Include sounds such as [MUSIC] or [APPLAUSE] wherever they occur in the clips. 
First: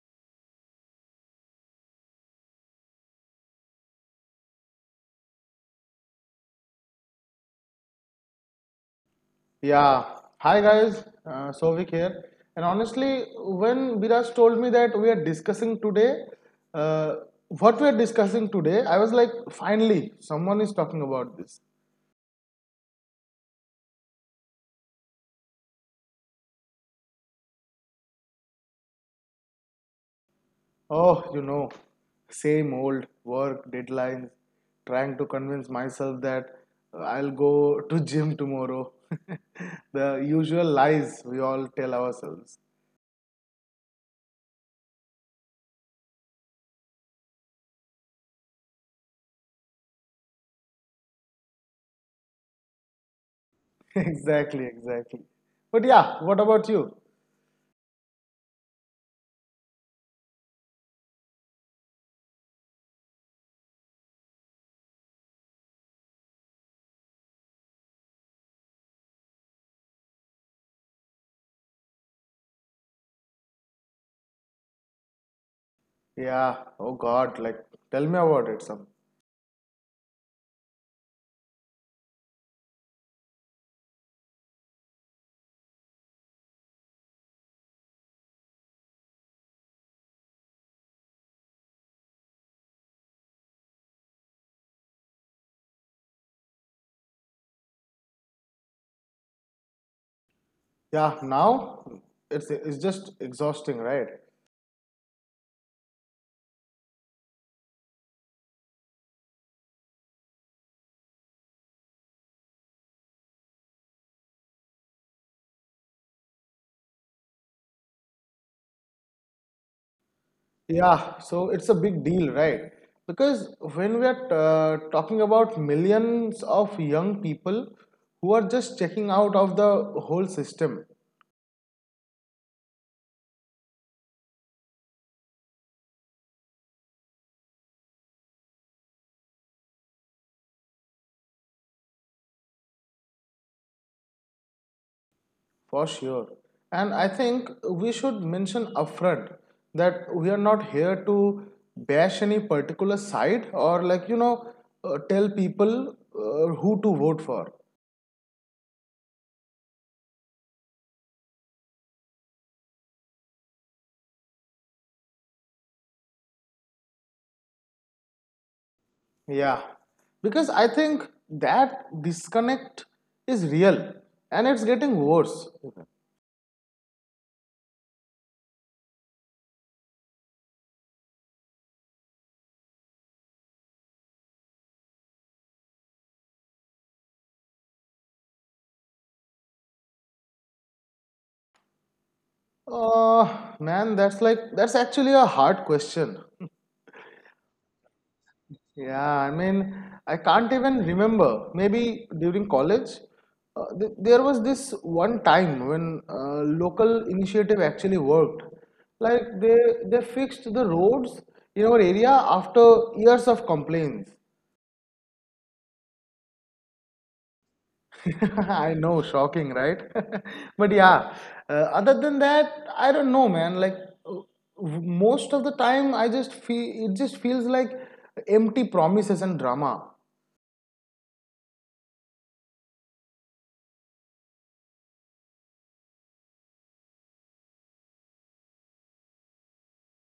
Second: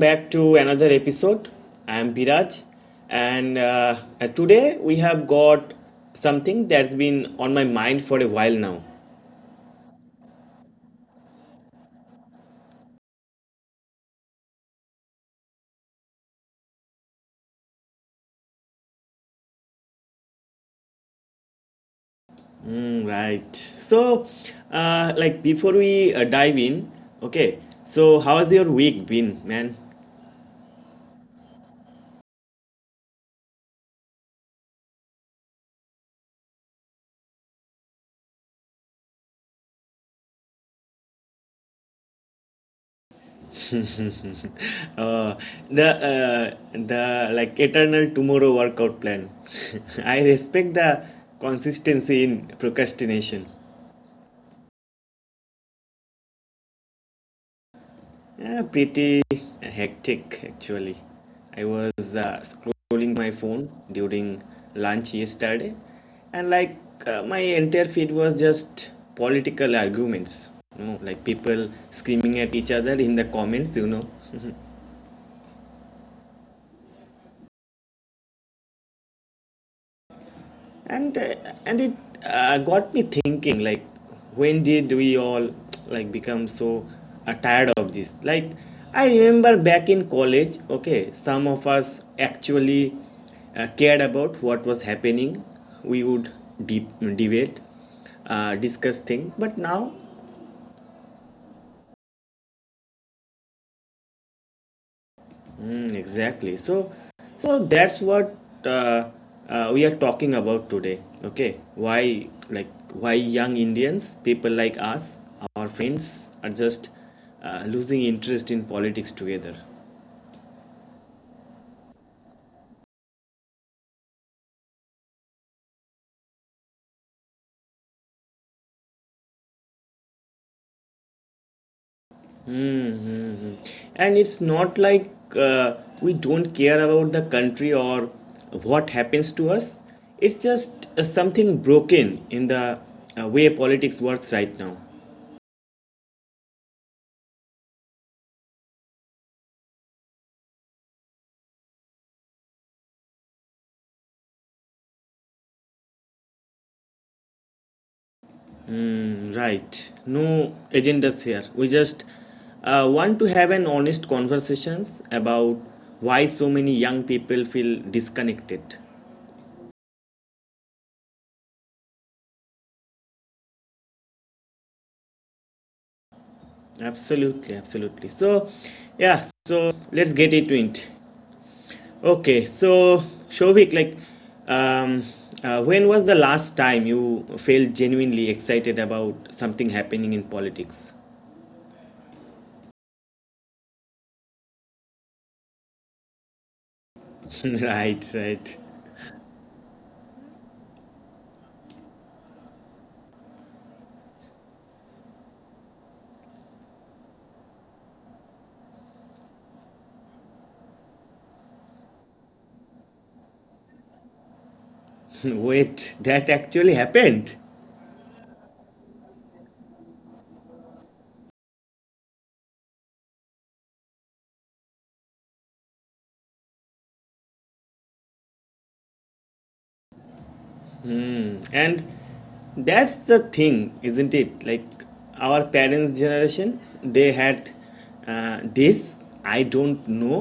back to another episode. I'm Biraj, and today we have got something that's been on my mind for a while now. Yeah. Hi guys, Sovik here. And honestly, when Viraj told me that we are discussing today, uh, what we are discussing today, I was like, finally, someone is talking about this. Right. So, like before we dive in, okay. So, how has your week been, man? Oh, you know, same old work deadlines, trying to convince myself that I'll go to gym tomorrow. [LAUGHS] The usual lies we all tell ourselves. [LAUGHS] Uh, the like eternal tomorrow workout plan. [LAUGHS] I respect the consistency in procrastination. [LAUGHS] Exactly, exactly. But yeah, what about you? Yeah, pretty hectic actually. I was scrolling my phone during lunch yesterday, and my entire feed was just political arguments. You know, like people screaming at each other in the comments. Yeah. Oh God. Like, tell me about it some. and uh, and it got me thinking, like, when did we all like become so tired of this? Like, I remember back in college, okay, some of us actually cared about what was happening. We would debate, discuss things, but now... Yeah. Now, it's just exhausting, right? Exactly. So that's what uh, we are talking about today. Okay, why, like, why young Indians, people like us, our friends are just losing interest in politics together. Yeah. So it's a big deal, right? Because when we are talking about millions of young people who are just checking out of the whole system, Mm-hmm. And it's not like we don't care about the country or what happens to us. It's just something broken in the way politics works right now. for sure. And I think we should mention upfront that we are not here to bash any particular side or like you know tell people who to vote for. Right. No agendas here. We just want to have an honest conversations about why so many young people feel disconnected. Yeah, because I think that disconnect is real and it's getting worse. Absolutely, absolutely. So, yeah. So let's get into it. Okay. So, Shobik, like, um, when was the last time you felt genuinely excited about something happening in politics? Man, that's like that's actually a hard question. [LAUGHS] Right. Right. Yeah, I mean, I can't even remember. Maybe during college, there was this one time when local initiative actually worked. Like they fixed the roads in our area after years of complaints. [LAUGHS] Wait, that actually happened. [LAUGHS] I know, shocking, right? [LAUGHS] But yeah, uh, other than that, I don't know, man. Like uh, most of the time, I just feel it just feels like empty promises and drama. And that's the thing, isn't it? Like, our parents' generation, they had this, I don't know,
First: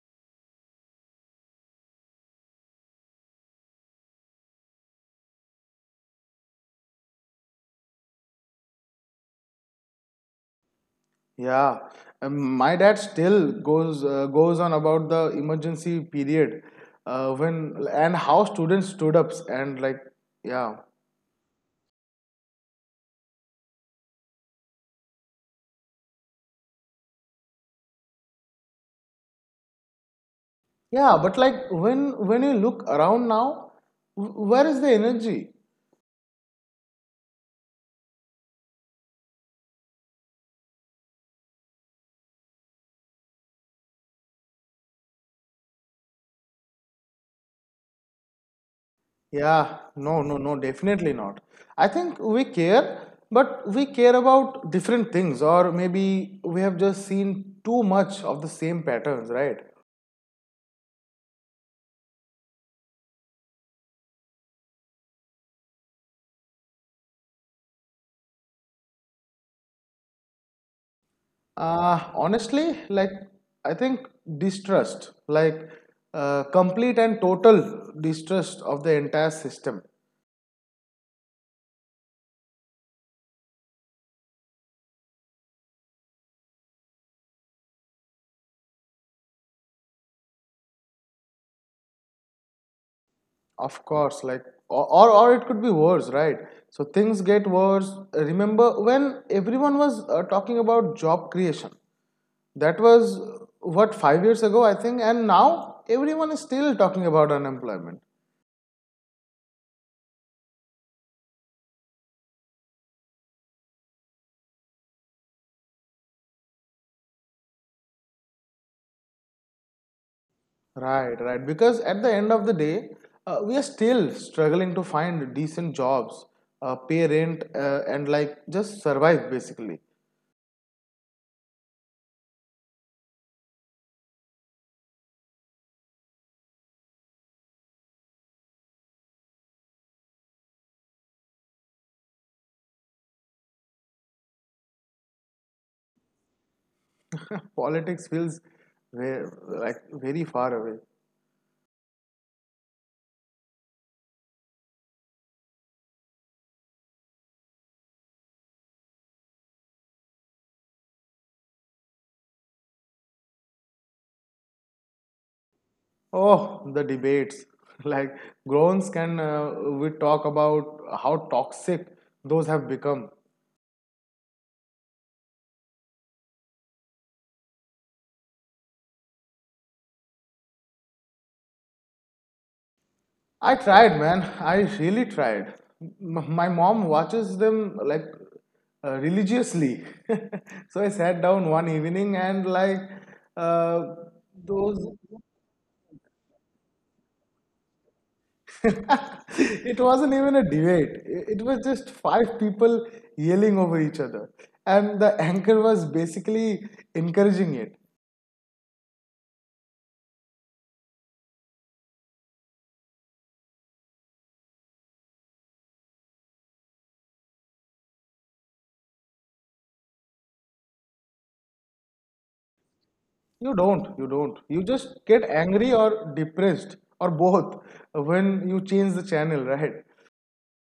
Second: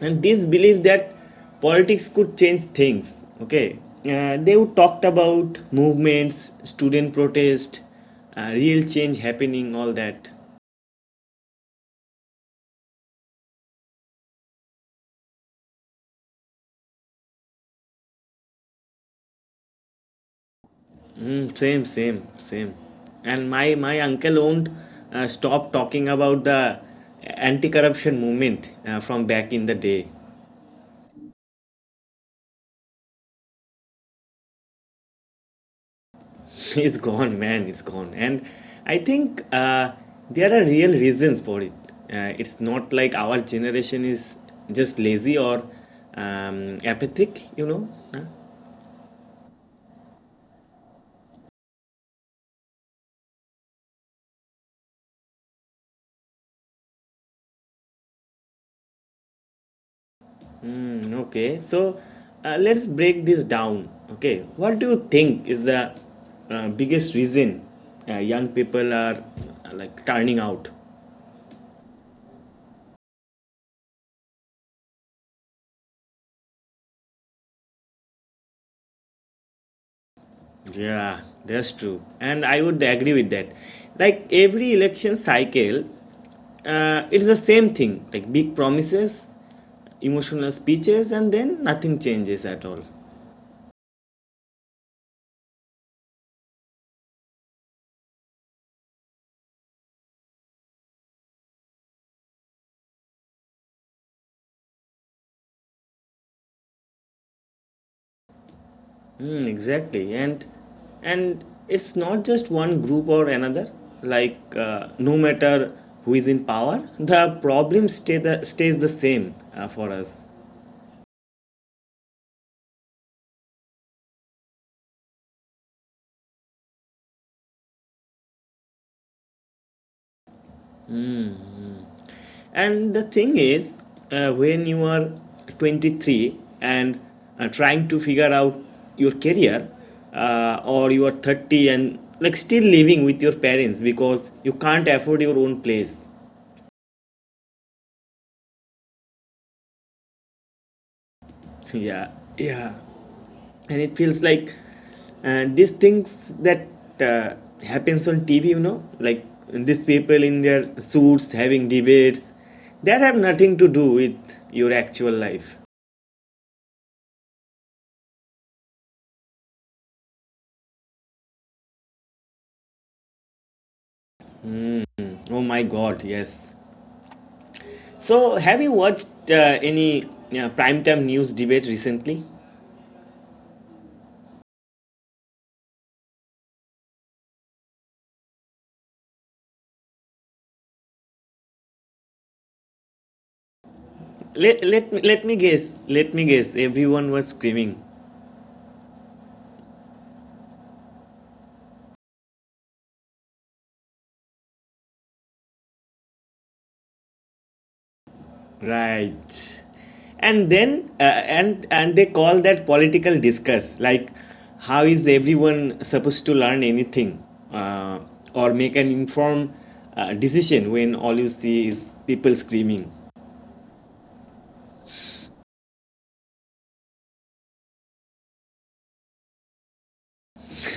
and this belief that politics could change things. Okay. They would talked about movements, student protest, real change happening, all that. Yeah, my dad still goes on about the emergency period when and how students stood ups and like yeah Same, same, same. And my uncle won't stop talking about the anti-corruption movement from back in the day. yeah. But like when you look around now, where is the energy? [LAUGHS] It's gone, man. It's gone. And I think there are real reasons for it. It's not like our generation is just lazy or apathic, you know. Huh? Yeah, no, no, no, definitely not. I think we care, but we care about different things, or maybe we have just seen too much of the same patterns, right? Okay, so let's break this down. Okay, what do you think is the biggest reason young people are like turning out? Honestly, like, I think distrust, like, complete and total distrust of the entire system, Yeah, that's true. And I would agree with that. Like, every election cycle, it's the same thing, like big promises, emotional speeches, and then nothing changes at all. of course, like, or it could be worse, right? So things get worse. Remember when everyone was talking about job creation? That was what 5 years ago, I think, and now everyone is still talking about unemployment. Hmm, exactly. And it's not just one group or another. Like, no matter who is in power, the problem stay the stays the same for us. Right, right. Because at the end of the day, we are still struggling to find decent jobs, pay rent, and like just survive basically. And the thing is, when you are 23 and trying to figure out your career, or you are 30 and like still living with your parents because you can't afford your own place. Politics feels very, like very far away. [LAUGHS] Yeah, yeah. And it feels like these things that uh, happens on TV, you know, like these people in their suits having debates that have nothing to do with your actual life. Oh, the debates. [LAUGHS] Like groans can we talk about how toxic those have become? Oh my god, yes. So, have you watched any primetime news debate recently? I tried, man. I really tried. My mom watches them like religiously. [LAUGHS] So I sat down one evening and like uh, Let, those. let, me, let me guess, let me guess. Everyone was screaming. [LAUGHS] It wasn't even a debate. It was just five people yelling over each other, and the [LAUGHS] anchor was basically encouraging it. Right. And they call that political discuss. Like, how is everyone supposed to learn anything uh, or make an informed decision when all you see is people screaming? You don't. You don't. You just get angry or depressed or both when you change the channel, right?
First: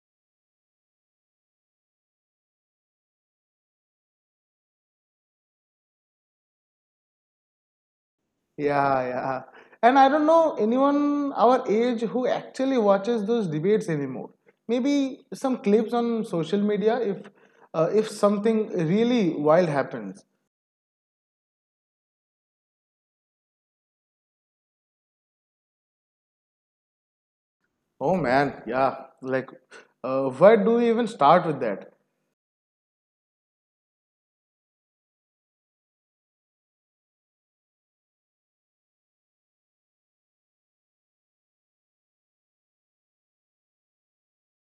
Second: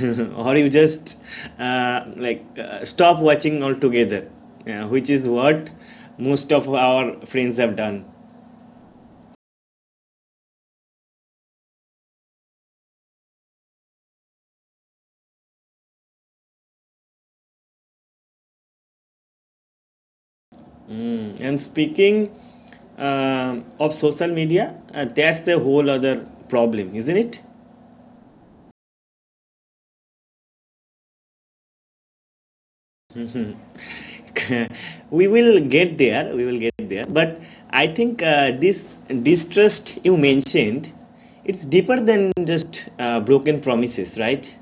[LAUGHS] Or you just stop watching altogether, which is what most of our friends have done. Yeah, yeah. And I don't know anyone our age who actually watches those debates anymore. Maybe some clips on social media if something really wild happens. And speaking um of social media, that's a whole other problem, isn't Oh man, yeah. Like, where do we even start with that? it? [LAUGHS] We will get there, we will get there, but I think this distrust you mentioned, it's deeper than just broken promises, right?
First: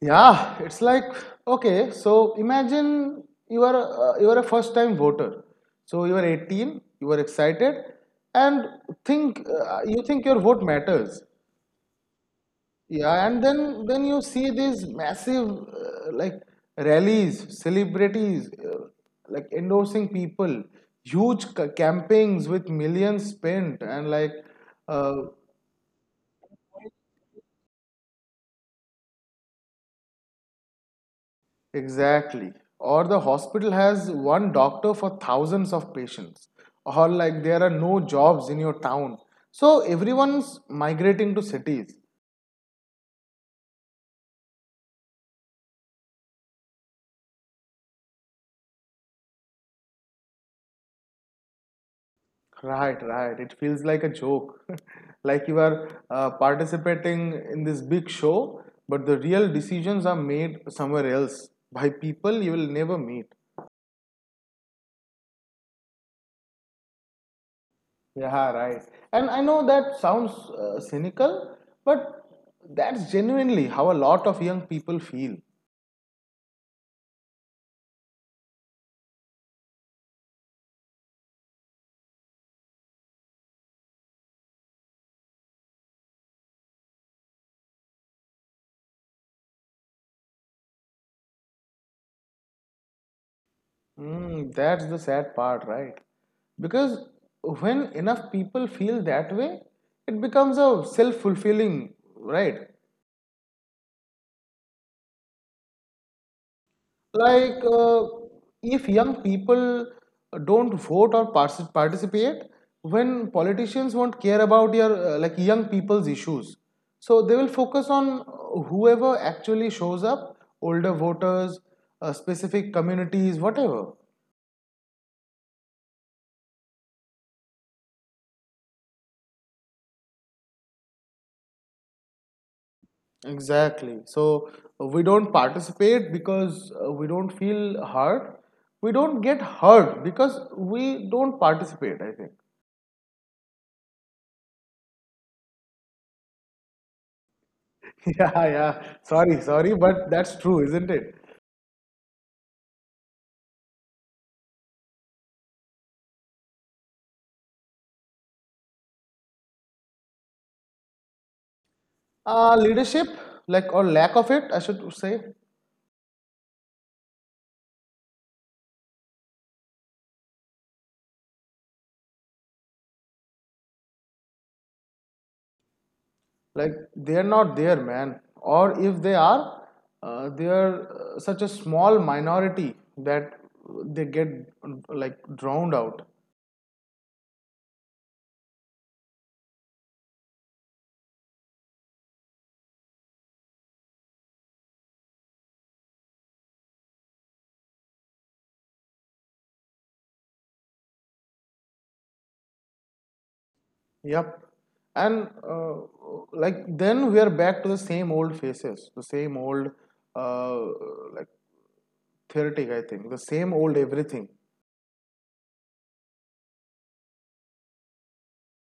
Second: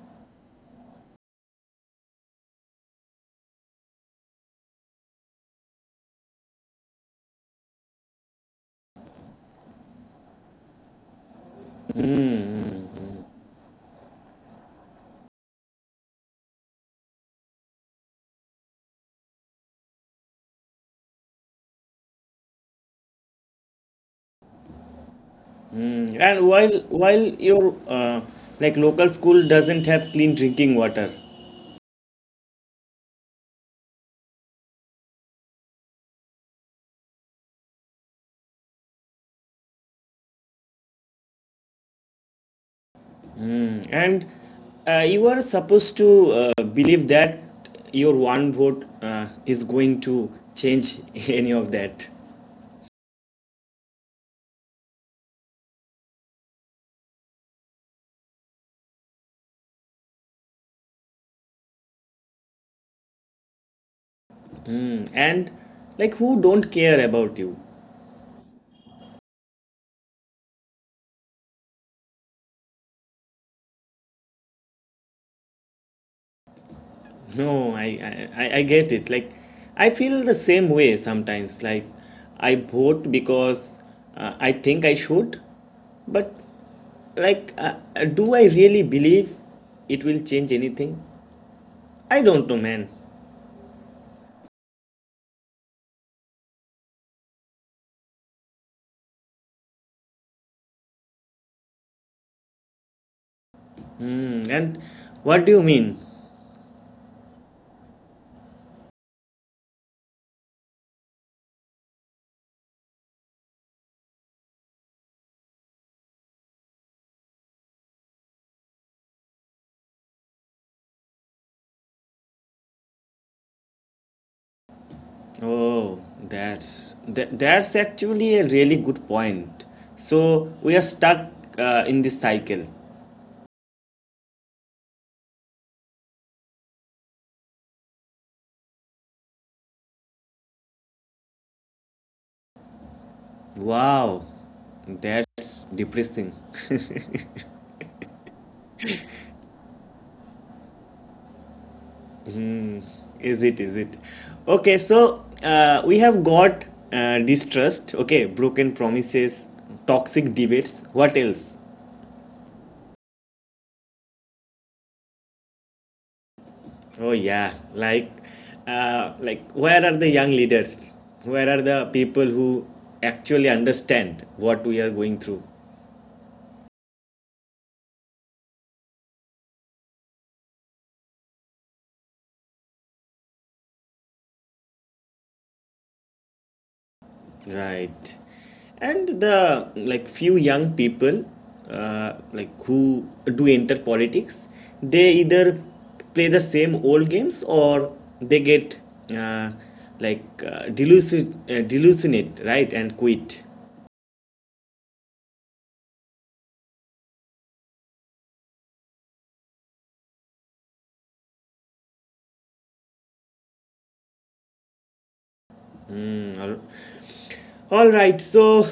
Yeah, it's like okay. So imagine you are a first time voter. So you are 18. You are excited, and think you think your vote matters. Yeah, and then you see these massive like rallies, celebrities like endorsing people, huge campaigns with millions spent, and like uh, Yeah. And while your like local school doesn't have clean drinking water, exactly. Or the hospital has one doctor for thousands of patients, or like there are no jobs in your town, so everyone's migrating to cities. and you are supposed to believe that your one vote is going to change [LAUGHS] any of that, Right, right. It feels like a joke. [LAUGHS] Like you are participating in this big show, but the real decisions are made somewhere else by people you will never meet. and like, who don't care about you? Yeah, right. And I know that sounds cynical, but that's genuinely how a lot of young people feel. [LAUGHS] No, I I, I get it. Like, I feel the same way sometimes. Like, I vote because I think I should, but like uh, do I really believe it will change anything? I don't know, man. Mm, that's the sad part, right? Because when enough people feel that way, it becomes a self fulfilling, right? Hmm. And what do you mean? Like if young people don't vote or participate when politicians won't care about your like young people's issues, so they will focus on whoever actually shows up, older voters, specific communities, whatever. Oh, that's that's actually a really good point. So we are stuck in this cycle. Exactly, so we don't participate because we don't feel hurt, we don't get hurt because we don't participate, I think. Wow, that's depressing. [LAUGHS] Yeah, yeah, sorry, sorry, but that's true, isn't it? [LAUGHS] Is it? Is it? Okay, so we have got distrust. Okay, broken promises, toxic debates. What else? Leadership, like, or lack of it, I should say. Oh yeah, like where are the young leaders? Where are the people who actually understand what we are going through? Like they're not there, man, or if they are, they're such a small minority that they get like drowned out. Right. And the like few young people who do enter politics, they either play the same old games or they get uh, delusionate, right, and quit. Yep, and like then we are back to the same old faces, the same old uh, like theoretic, I think, the same old everything. Mm, All right, so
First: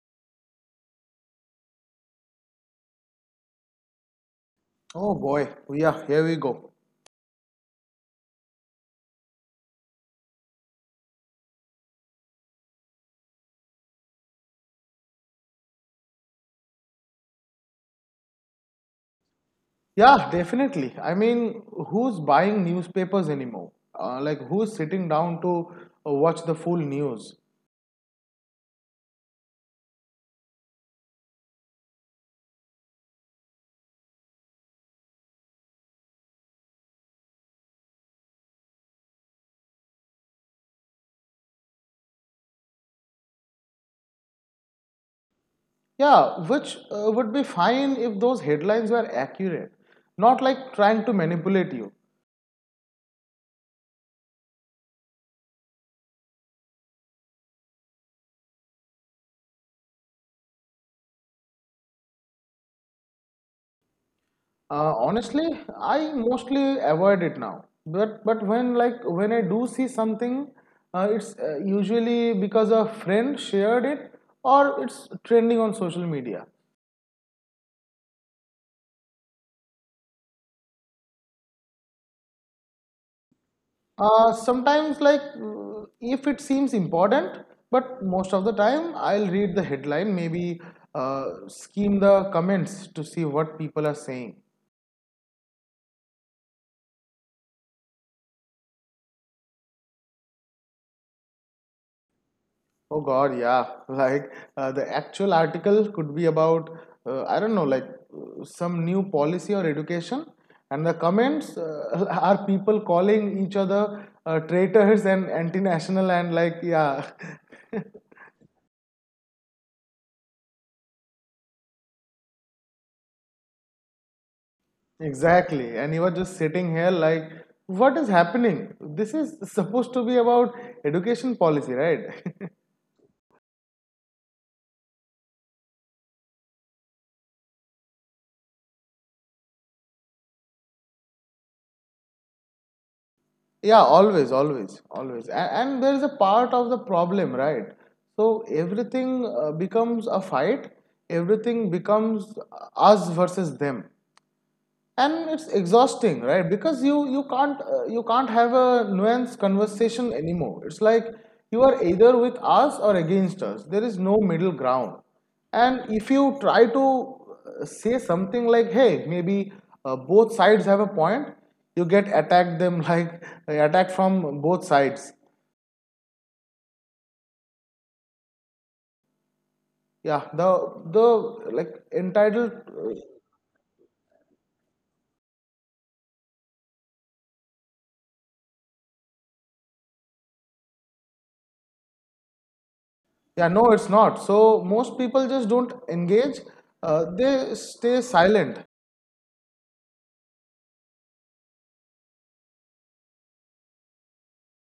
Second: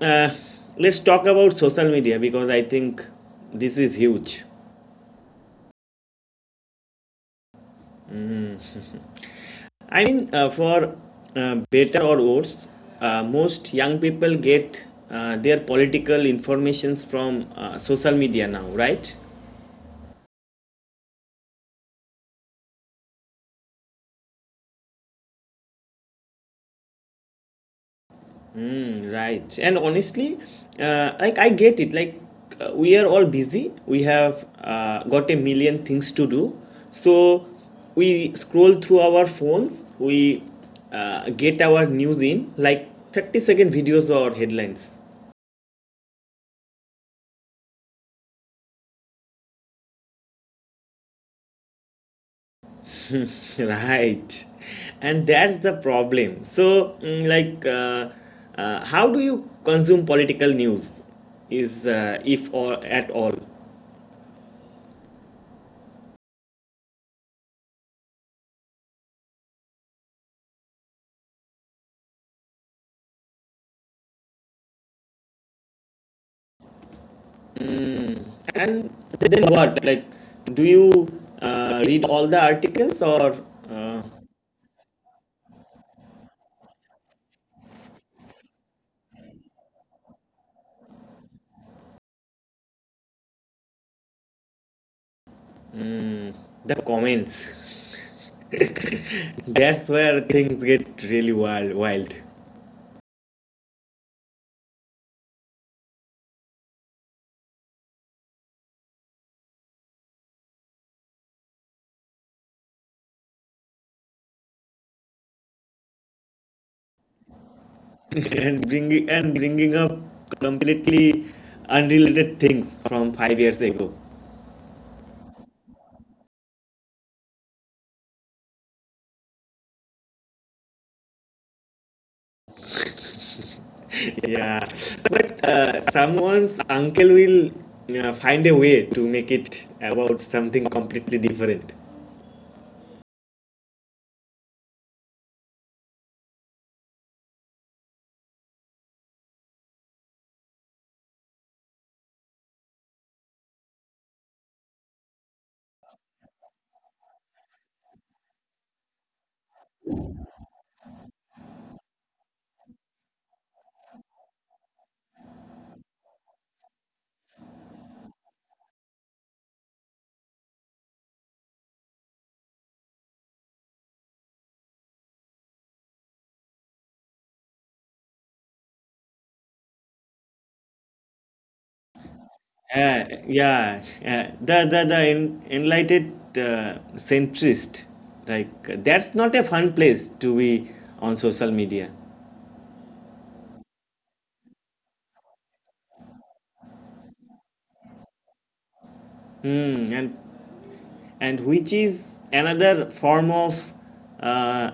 uh, let's talk about social media because I think this is huge. Oh boy, yeah, here we go. I mean, for better or worse, most young people get their political informations from social media now, right? Yeah, definitely. I mean, who's buying newspapers anymore? Like, who's sitting down to watch the full news? Right. And honestly, like I get it. Like, we are all busy. We have got a million things to do. So we scroll through our phones. We get our news in like 30-second videos or headlines. Yeah, which would be fine if those headlines were accurate, not like trying to manipulate you. [LAUGHS] Right. And that's the problem. So, how do you consume political news? Is if or at all? Honestly, I mostly avoid it now. But when like when I do see something, it's usually because a friend shared it or it's trending on social media. And then what? Like, do you read all the articles or uh, Sometimes, like if it seems important, but most of the time I'll read the headline, maybe skim the comments to see what people are saying. the comments? [LAUGHS] That's where things get really wild, Oh God, yeah, [LAUGHS] like the actual article could be about I don't know, like some new policy or education, and the comments [LAUGHS] are people calling each other traitors and anti-national and like yeah, [LAUGHS] [LAUGHS] and bringing up completely unrelated things from 5 years ago. exactly. And you are just sitting here like, what is happening? This is [LAUGHS] supposed to be about education policy, right? [LAUGHS] Yeah, but someone's uncle will find a way to make it about something completely different. [LAUGHS] Yeah, always, always, always. And there is a part of the problem, right? So everything becomes a fight, everything becomes us versus them. And it's exhausting, right? Because you can't you can't have a nuanced conversation anymore. It's like you are either with us or against us, there is no middle ground. And if you try to say something like hey, maybe both sides have a point, you get attacked them like [LAUGHS] attacked from both sides. Yeah, the like entitled Yeah, the enlightened centrist, like, that's not a fun place to be on social media. yeah, no, it's not. So most people just don't engage, they stay silent. Hmm, and which is another form of uh,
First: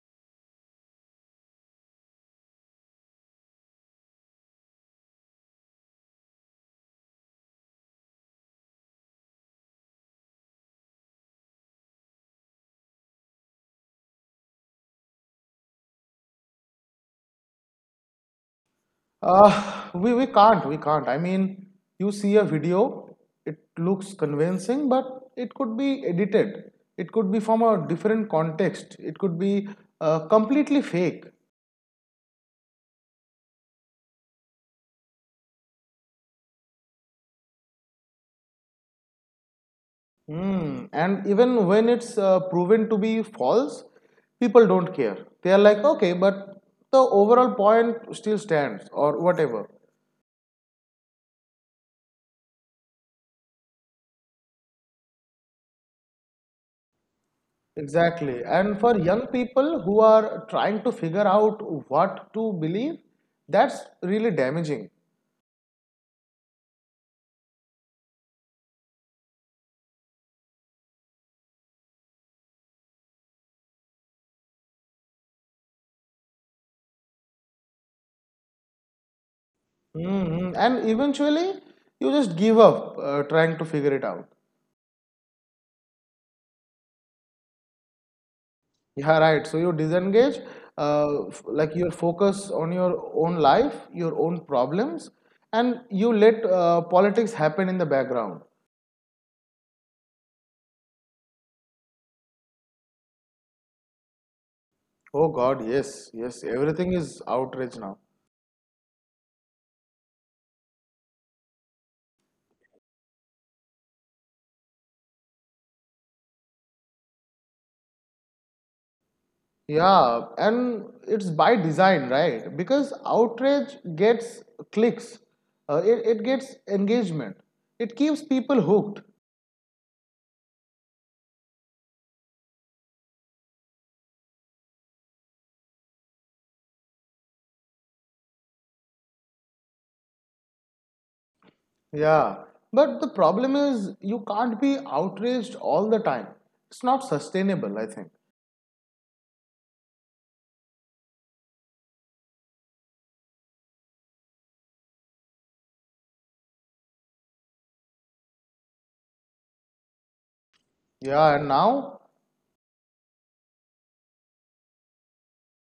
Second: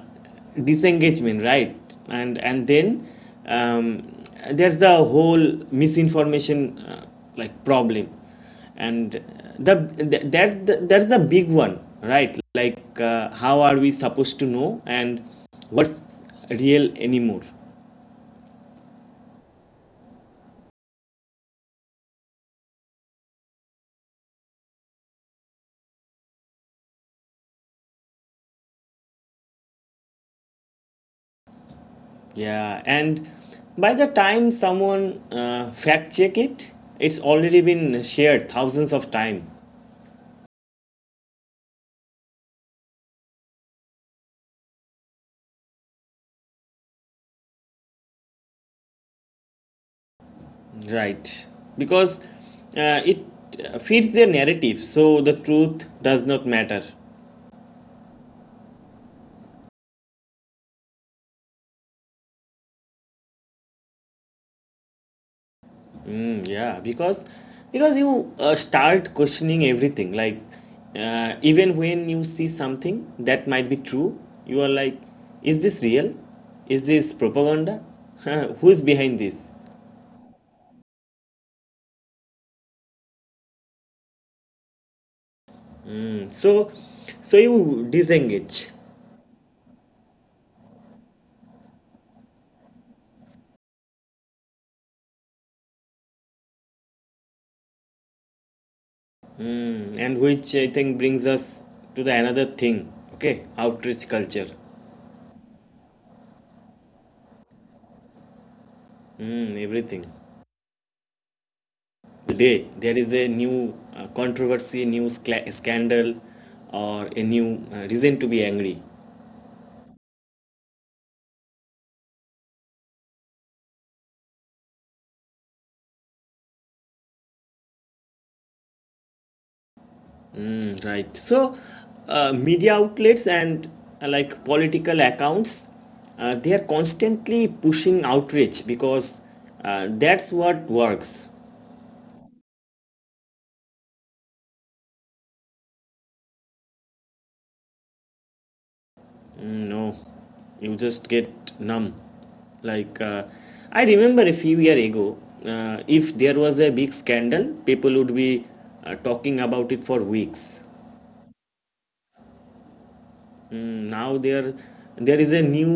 disengagement, right? And and then um, there's the whole misinformation problem. And that's the big one, right? Like, how are we supposed to know and what's real anymore? We can't, we can't. I mean, you see a video, it looks convincing, but it could be edited. It could be from a different context. It could be completely fake. Yeah. And by the time someone fact check it, it's already been shared thousands of times. Hmm. And even when it's proven to be false, people don't care. They are like, okay, but the overall point still stands, or whatever. Right. Because it fits their narrative, so the truth does not matter. Exactly. And for young people who are trying to figure out what to believe, that's really damaging. Yeah, because you start questioning everything. Like, even when you see something that might be true, you are like, is this real? Is this propaganda? [LAUGHS] Who is behind this? Hmm. And eventually, you just give up trying to figure it out. So, so you disengage. Yeah, right. So you disengage, like your focus on your own life, your own problems, and you let politics happen in the background. And which I think brings us to the another thing. Okay, outrage culture. Oh God, yes, yes. Everything is outrage now. Everything. Today, there is a new controversy, new scandal, or a new reason to be angry. Yeah, and it's by design, right? Because outrage gets clicks, it gets engagement, it keeps people hooked. Right. So, media outlets and like political accounts, they are constantly pushing outrage because that's what works. Yeah, but the problem is you can't be outraged all the time. It's not sustainable, I think. No, you just get numb. Like, I remember a few years ago, if there was a big scandal, people would be talking about it for weeks. Yeah, and now, Now there is a new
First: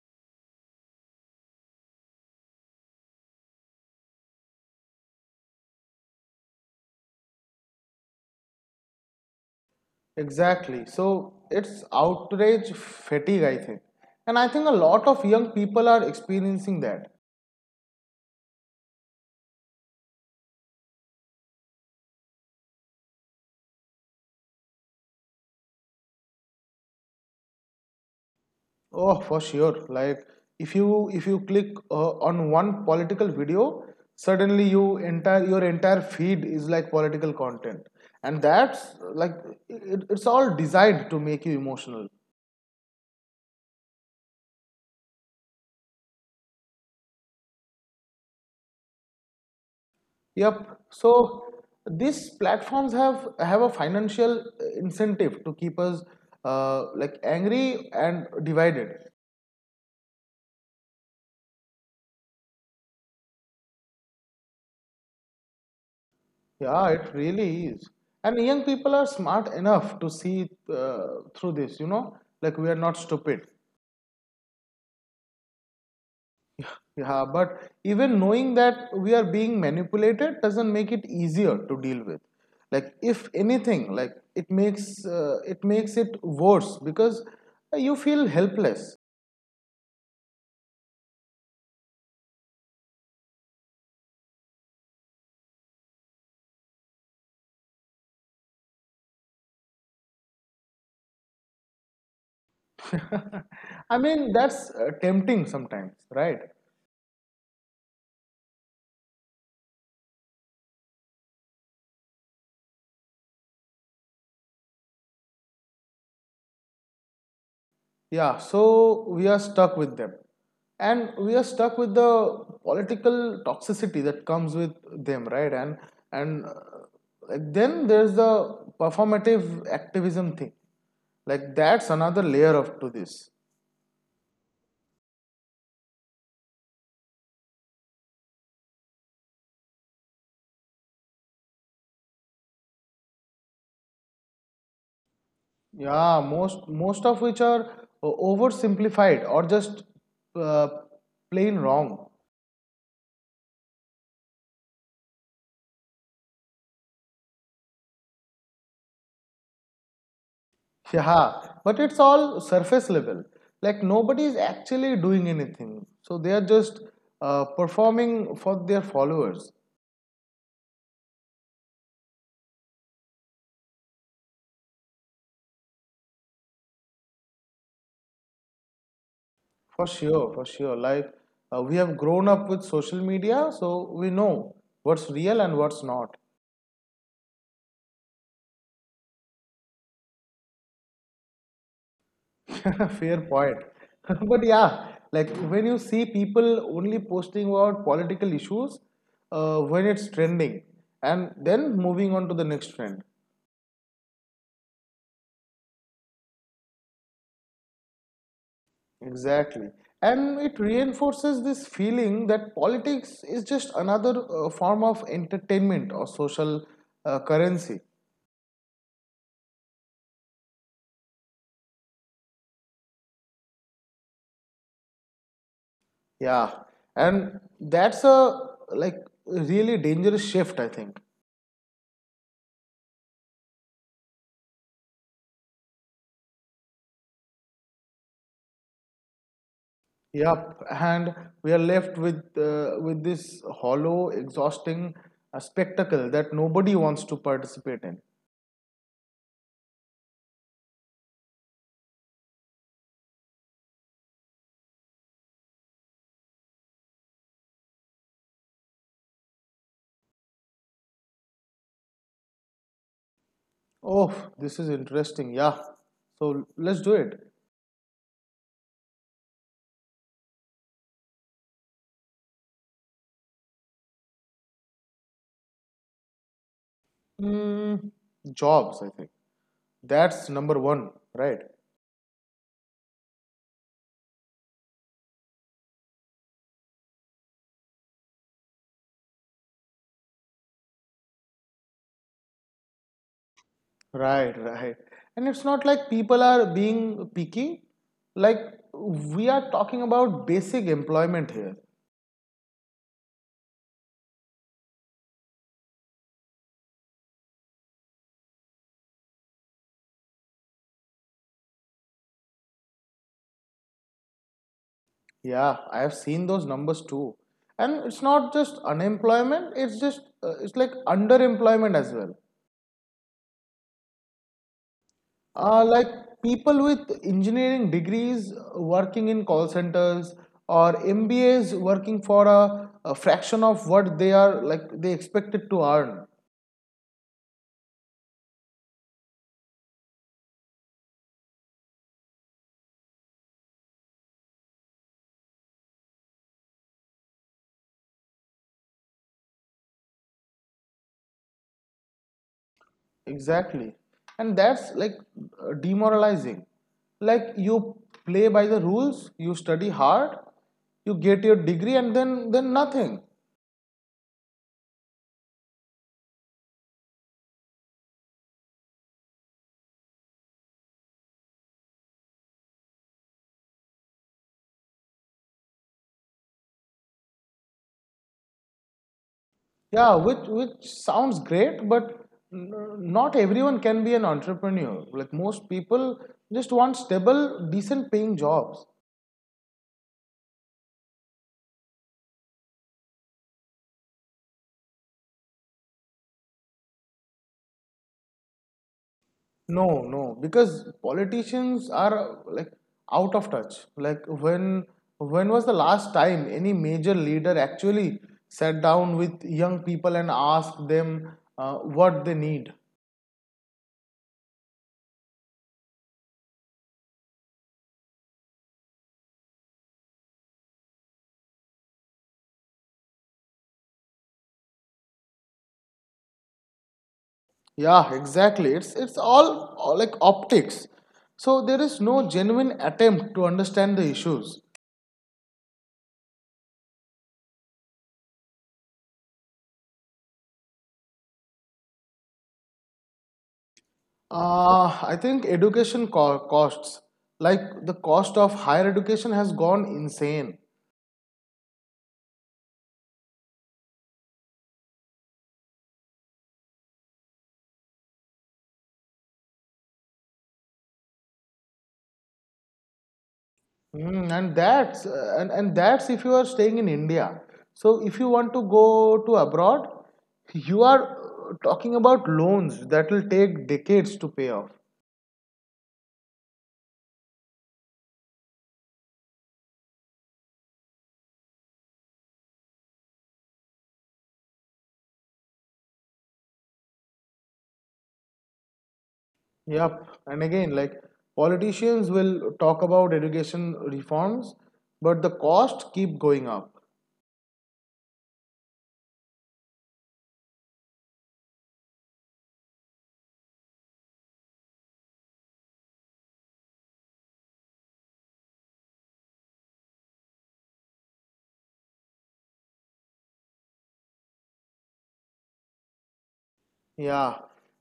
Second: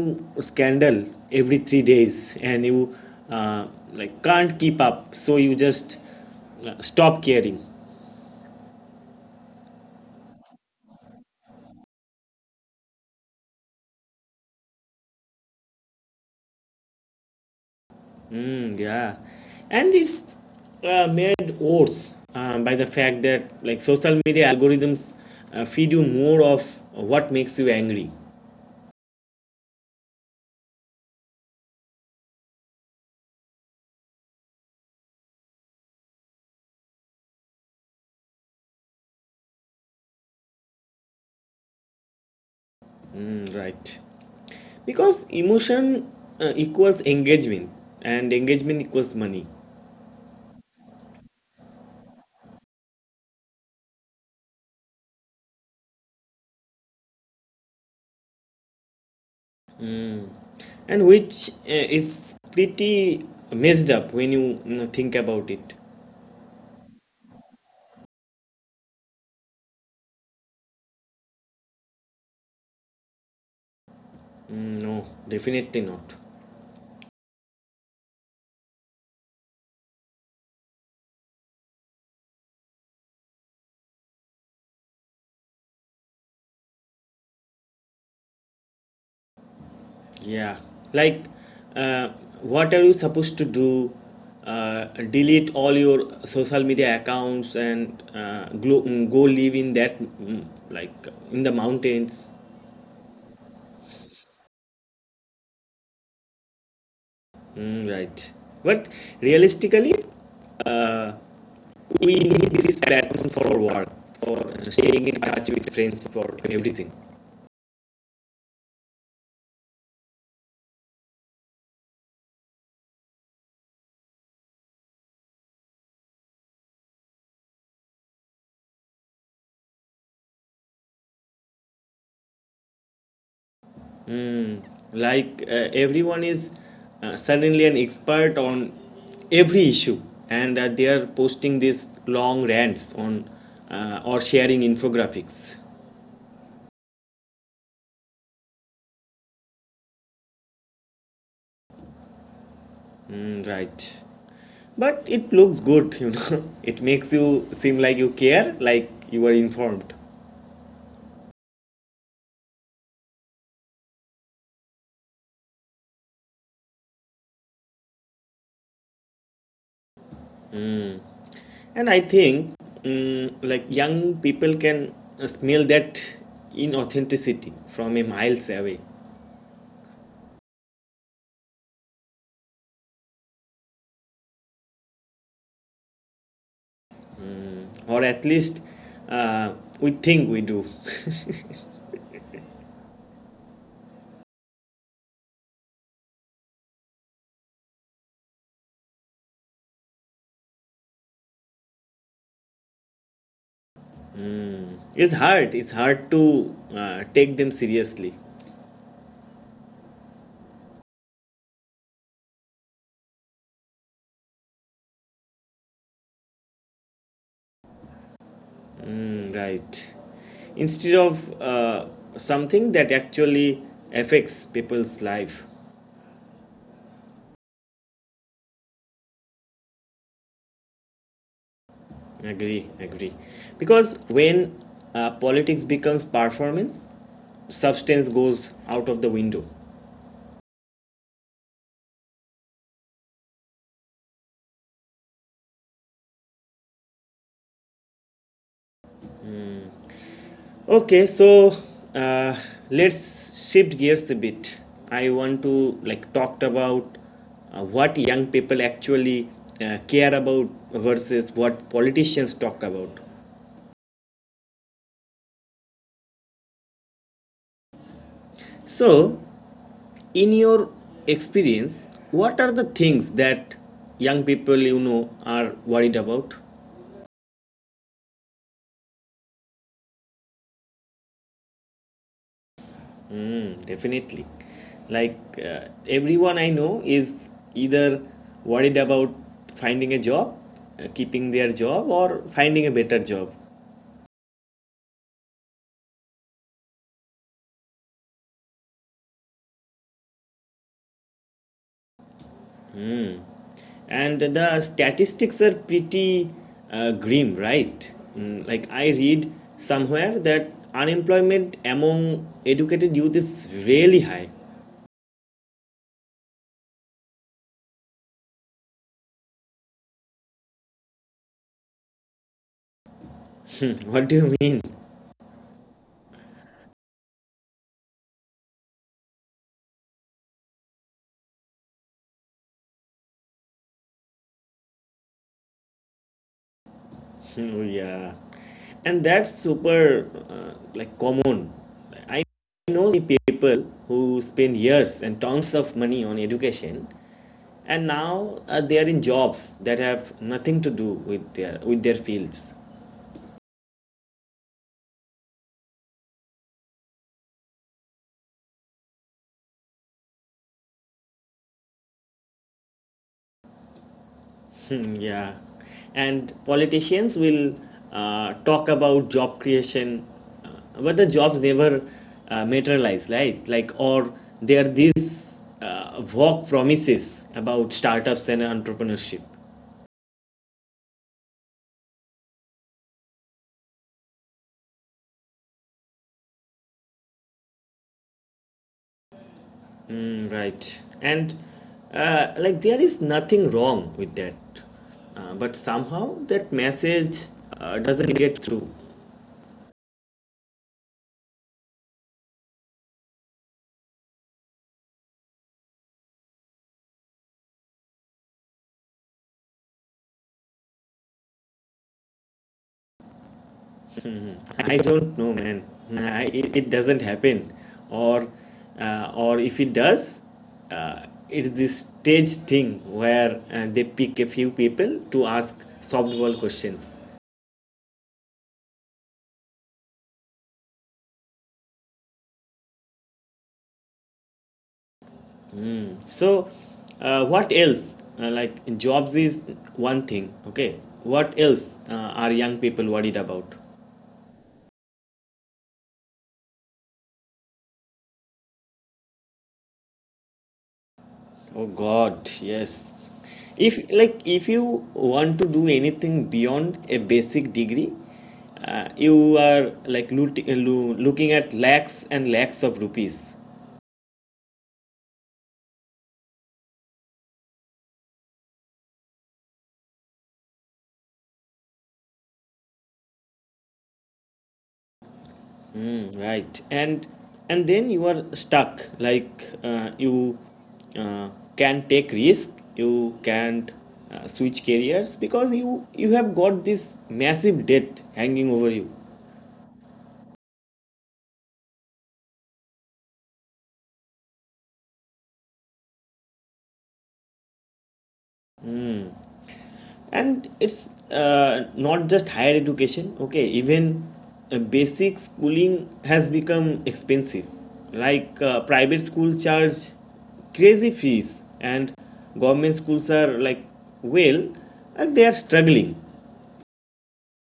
scandal every 3 days and you uh, can't keep up, so you just stop caring. exactly. So it's outrage fatigue, I think. And I think a lot of young people are experiencing that. Yeah. And it's made worse by the fact that like social media algorithms feed you more of what makes you angry. Oh, for sure. Like if you click on one political video, suddenly your entire feed is like political content. And that's like it's all designed to make you emotional. Right, because emotion equals engagement and engagement equals money. Yep. So these platforms have a financial incentive to keep us like angry and divided. And which is pretty messed up when you think about it. Yeah, it really is. And young people are smart enough to see through this. You know, like we are not stupid. No, definitely not. Yeah, but even knowing that we are being manipulated doesn't make it easier to deal with. Like if anything, like it makes it worse because you feel helpless. Yeah, like, uh, what are you supposed to do? Delete all your social media accounts and go live in that like in the mountains. [LAUGHS] I mean, that's tempting sometimes, right? Right, but realistically, uh, we need these platforms for work, for staying in touch with friends, for everything. Yeah, so we are stuck with them. And we are stuck with the political toxicity that comes with them, right? And and uh, like, then there's the performative activism thing. Like that's another layer of to this. Like, everyone is suddenly an expert on every issue, and they are posting these long rants on or sharing infographics. Yeah, most of which are oversimplified or just uh, plain wrong. Right, but it looks good, you know? [LAUGHS] It makes you seem like you care, like you are informed. Yeah, but it's all surface level. Like nobody is actually doing anything. So they are just performing for their followers. And I think, like young people can smell that inauthenticity from a miles away. For sure, for sure. Like we have grown up with social media, so we know what's real and what's not. Or at least uh, we think we do. [LAUGHS] Fair point. [LAUGHS] But yeah, like when you see people only posting about political issues when it's trending and then moving on to the next trend. It's hard. It's hard to take them seriously. Exactly. And it reinforces this feeling that politics is just another form of entertainment or social currency. Right. Instead of something that actually affects people's life. Yeah. And that's a like really dangerous shift, I think. Agree, agree. Because when politics becomes performance, substance goes out of the window. Yep. And we are left with with this hollow, exhausting spectacle that nobody wants to participate in. Okay, so uh, let's shift gears a bit. I want to like talk about what young people actually care about versus what politicians talk about. Oh, this is interesting. Yeah. So let's do it. So, in your experience, what are the things that young people you know are worried about? Mm, jobs, I think. That's number one, right? Definitely. Like, everyone I know is either worried about finding a job, keeping their job, or finding a better job. Right, right. And it's not like people are being picky. Like, we are talking about basic employment here. And the statistics are pretty grim, right? I read somewhere that unemployment among educated youth is really high. Yeah, I have seen those numbers too. And it's not just unemployment, it's like underemployment as well. [LAUGHS] What do you mean? [LAUGHS] Like, people with engineering degrees working in call centers or MBAs working for a fraction of what they are like they expected to earn. Oh yeah. And that's super, like, common. I know the people who spend years and tons of money on education, and now they are in jobs that have nothing to do with their fields. Exactly. And that's like demoralizing. Like you play by the rules, you study hard, you get your degree and then nothing. Mm, yeah. And politicians will talk about job creation, uh, but the jobs never materialize, right? Like, or there are these vague promises about startups and entrepreneurship. Yeah, which sounds great, but n- not everyone can be an entrepreneur. Like most people just want stable, decent paying jobs. Mm, right. And like, there is nothing wrong with that. But somehow that message doesn't get through. No, no, because politicians are like out of touch. Like when was the last time any major leader actually sat down with young people and asked them what they need? I don't know, man. Nah, it doesn't happen, or or if it does, it's this stage thing where they pick a few people to ask softball questions. Yeah, exactly. It's all like optics. So there is no genuine attempt to understand the issues. So, what else? Like jobs is one thing. Okay, what else are young people worried about? I think education costs, like the cost of higher education, has gone insane. Oh God, yes. If you want to do anything beyond a basic degree, you are like looking at lakhs and lakhs of rupees. Mm, and that's if you are staying in India. So if you want to go to abroad, you are talking about loans that will take decades to pay off. Mm, right, and then you are stuck. Like you uh, can take risk, you can't switch careers because you have got this massive debt hanging over you. Yep. And again, like politicians will talk about education reforms, but the cost keep going up. And it's not just higher education, okay? Even basic schooling has become expensive. Like private schools charge crazy fees, and government schools are, like, well, and they are struggling. Yeah,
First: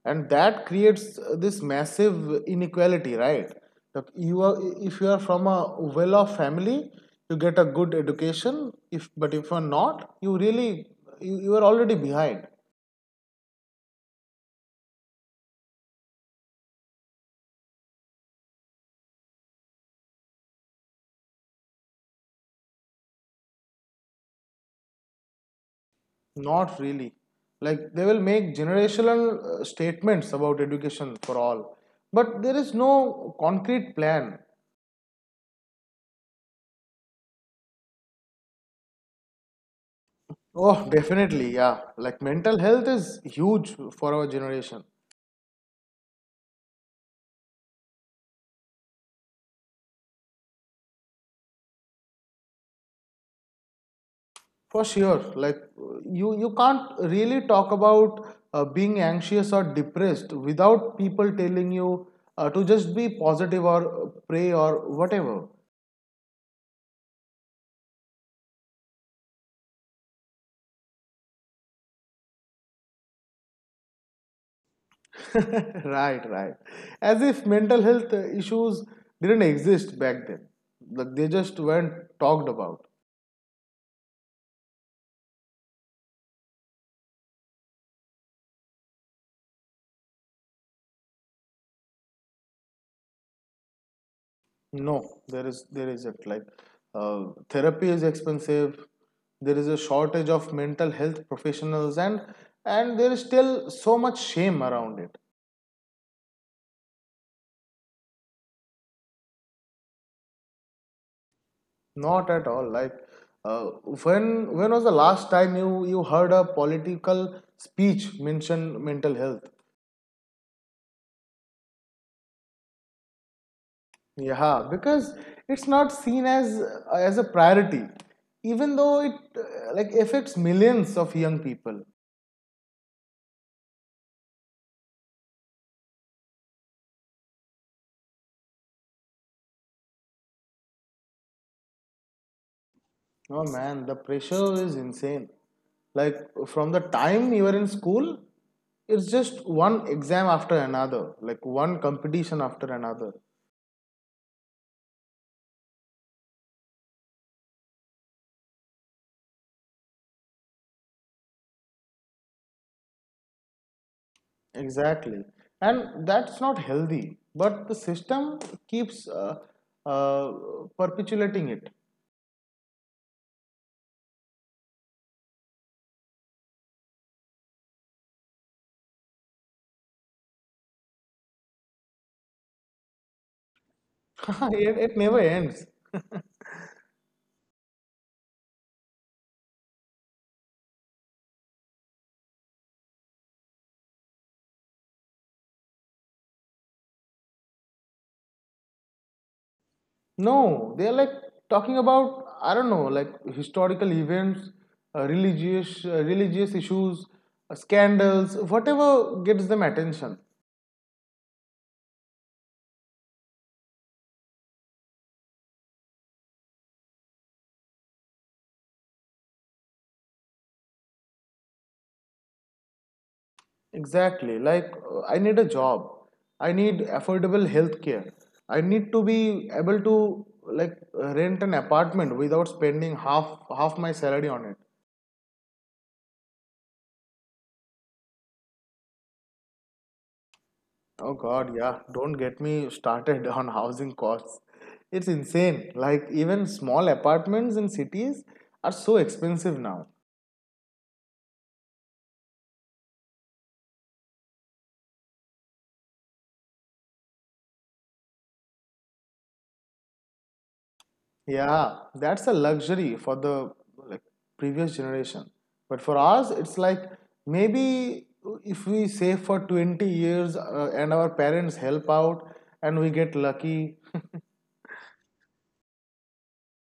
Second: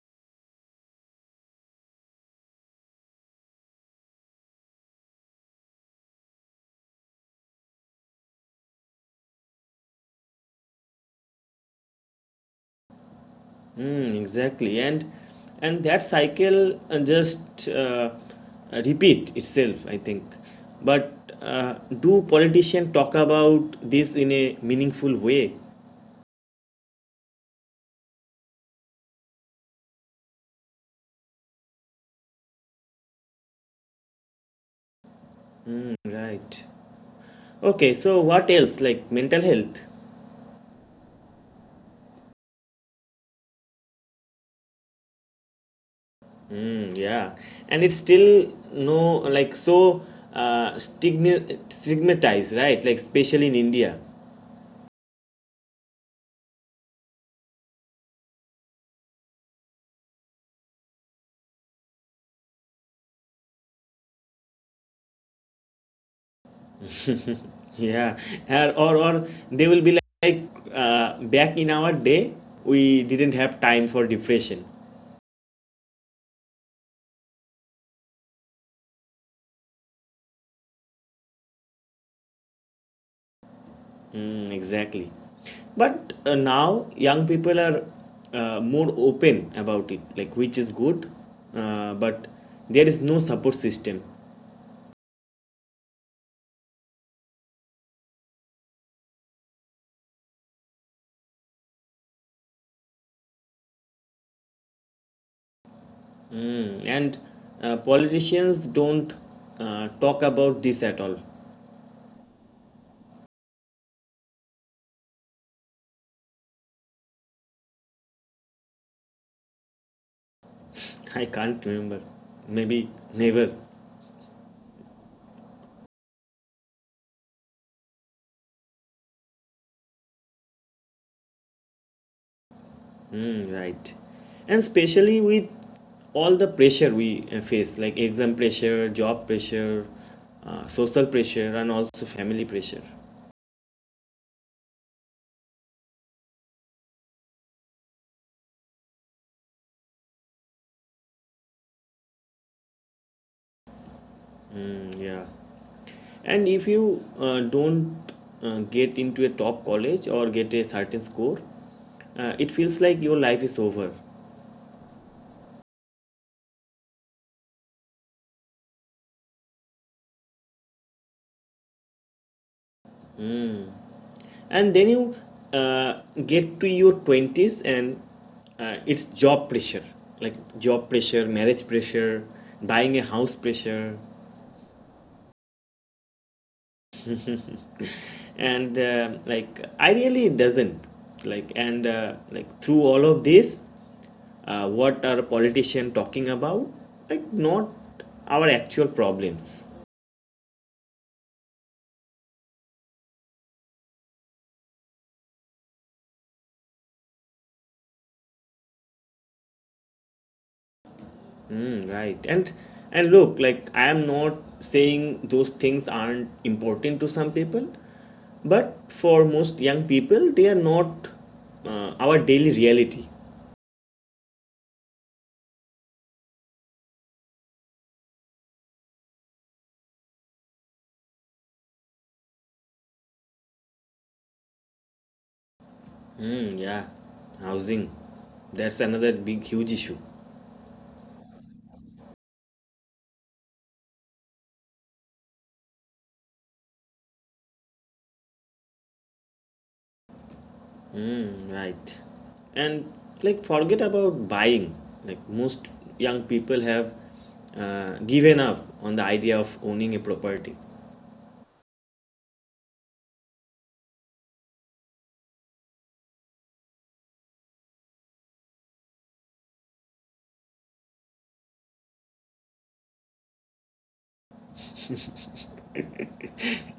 and that creates this massive inequality, right? That you are, if you are from a well-off family, you get a good education. If but if you are not, you really you are already behind. Mm, exactly. And that cycle just repeat itself, I think. But uh, do politicians talk about this in a meaningful way? Not really. Like they will make generational statements about education for all, but there is no concrete plan. Right. Okay, so what else? Like mental health. Oh, [LAUGHS] definitely, yeah. Like mental health is huge for our generation. Mm, yeah, and it's still no like so stigmatized, right? Like especially in India. For sure, like you can't really talk about being anxious or depressed without people telling you to just be positive or pray or whatever. [LAUGHS] Yeah, or they will be like, back in our day we didn't have time for depression. [LAUGHS] Right, right. As if mental health issues didn't exist back then. Like they just weren't talked about. Mm, exactly, but now young people are more open about it, like, which is good, but there is no support system. No, there isn't. Like uh, therapy is expensive. There is a shortage of mental health professionals, and there is still so much shame around it. Mm. And politicians don't talk about this at all. Not at all. Like, uh, when was the last time you heard a political speech mention mental health? I can't remember. Maybe never. Yeah, because it's not seen as a priority, even though it like affects millions of young people. Mm, right. And especially with all the pressure we face, like exam pressure, job pressure, social pressure, and also family pressure. Oh man, the pressure is insane. Like from the time you are in school, it's just one exam after another, like one competition after another. Mm, yeah. And if you don't get into a top college or get a certain score, it feels like your life is over. Exactly. And that's not healthy, but the system keeps uh, perpetuating it. And then you uh, get to your 20s, and it's job pressure, like job pressure, marriage pressure, buying a house pressure. [LAUGHS] It. It never ends. And like, ideally it doesn't, like, and like, through all of this, what are politicians talking about? Like, not our actual problems. No, they're like talking about, I don't know, like historical events, religious issues, scandals, whatever gets them attention. Mm, right. And look, like, I am not saying those things aren't important to some people, but for most young people, they are not our daily reality. Exactly. Like, I need a job. I need affordable health care. I need to be able to like rent an apartment without spending half my salary on it. Mm, yeah. Housing. That's another big huge issue. Oh God, yeah. Don't get me started [LAUGHS] on housing costs. It's insane. Like even small apartments in cities are so expensive now. Mm, right. And like, forget about buying. Like most young people have given up on the idea of owning a property. Yeah, that's a luxury for the like previous generation. But for us, it's like maybe if we save for 20 years and our parents help out and we get lucky.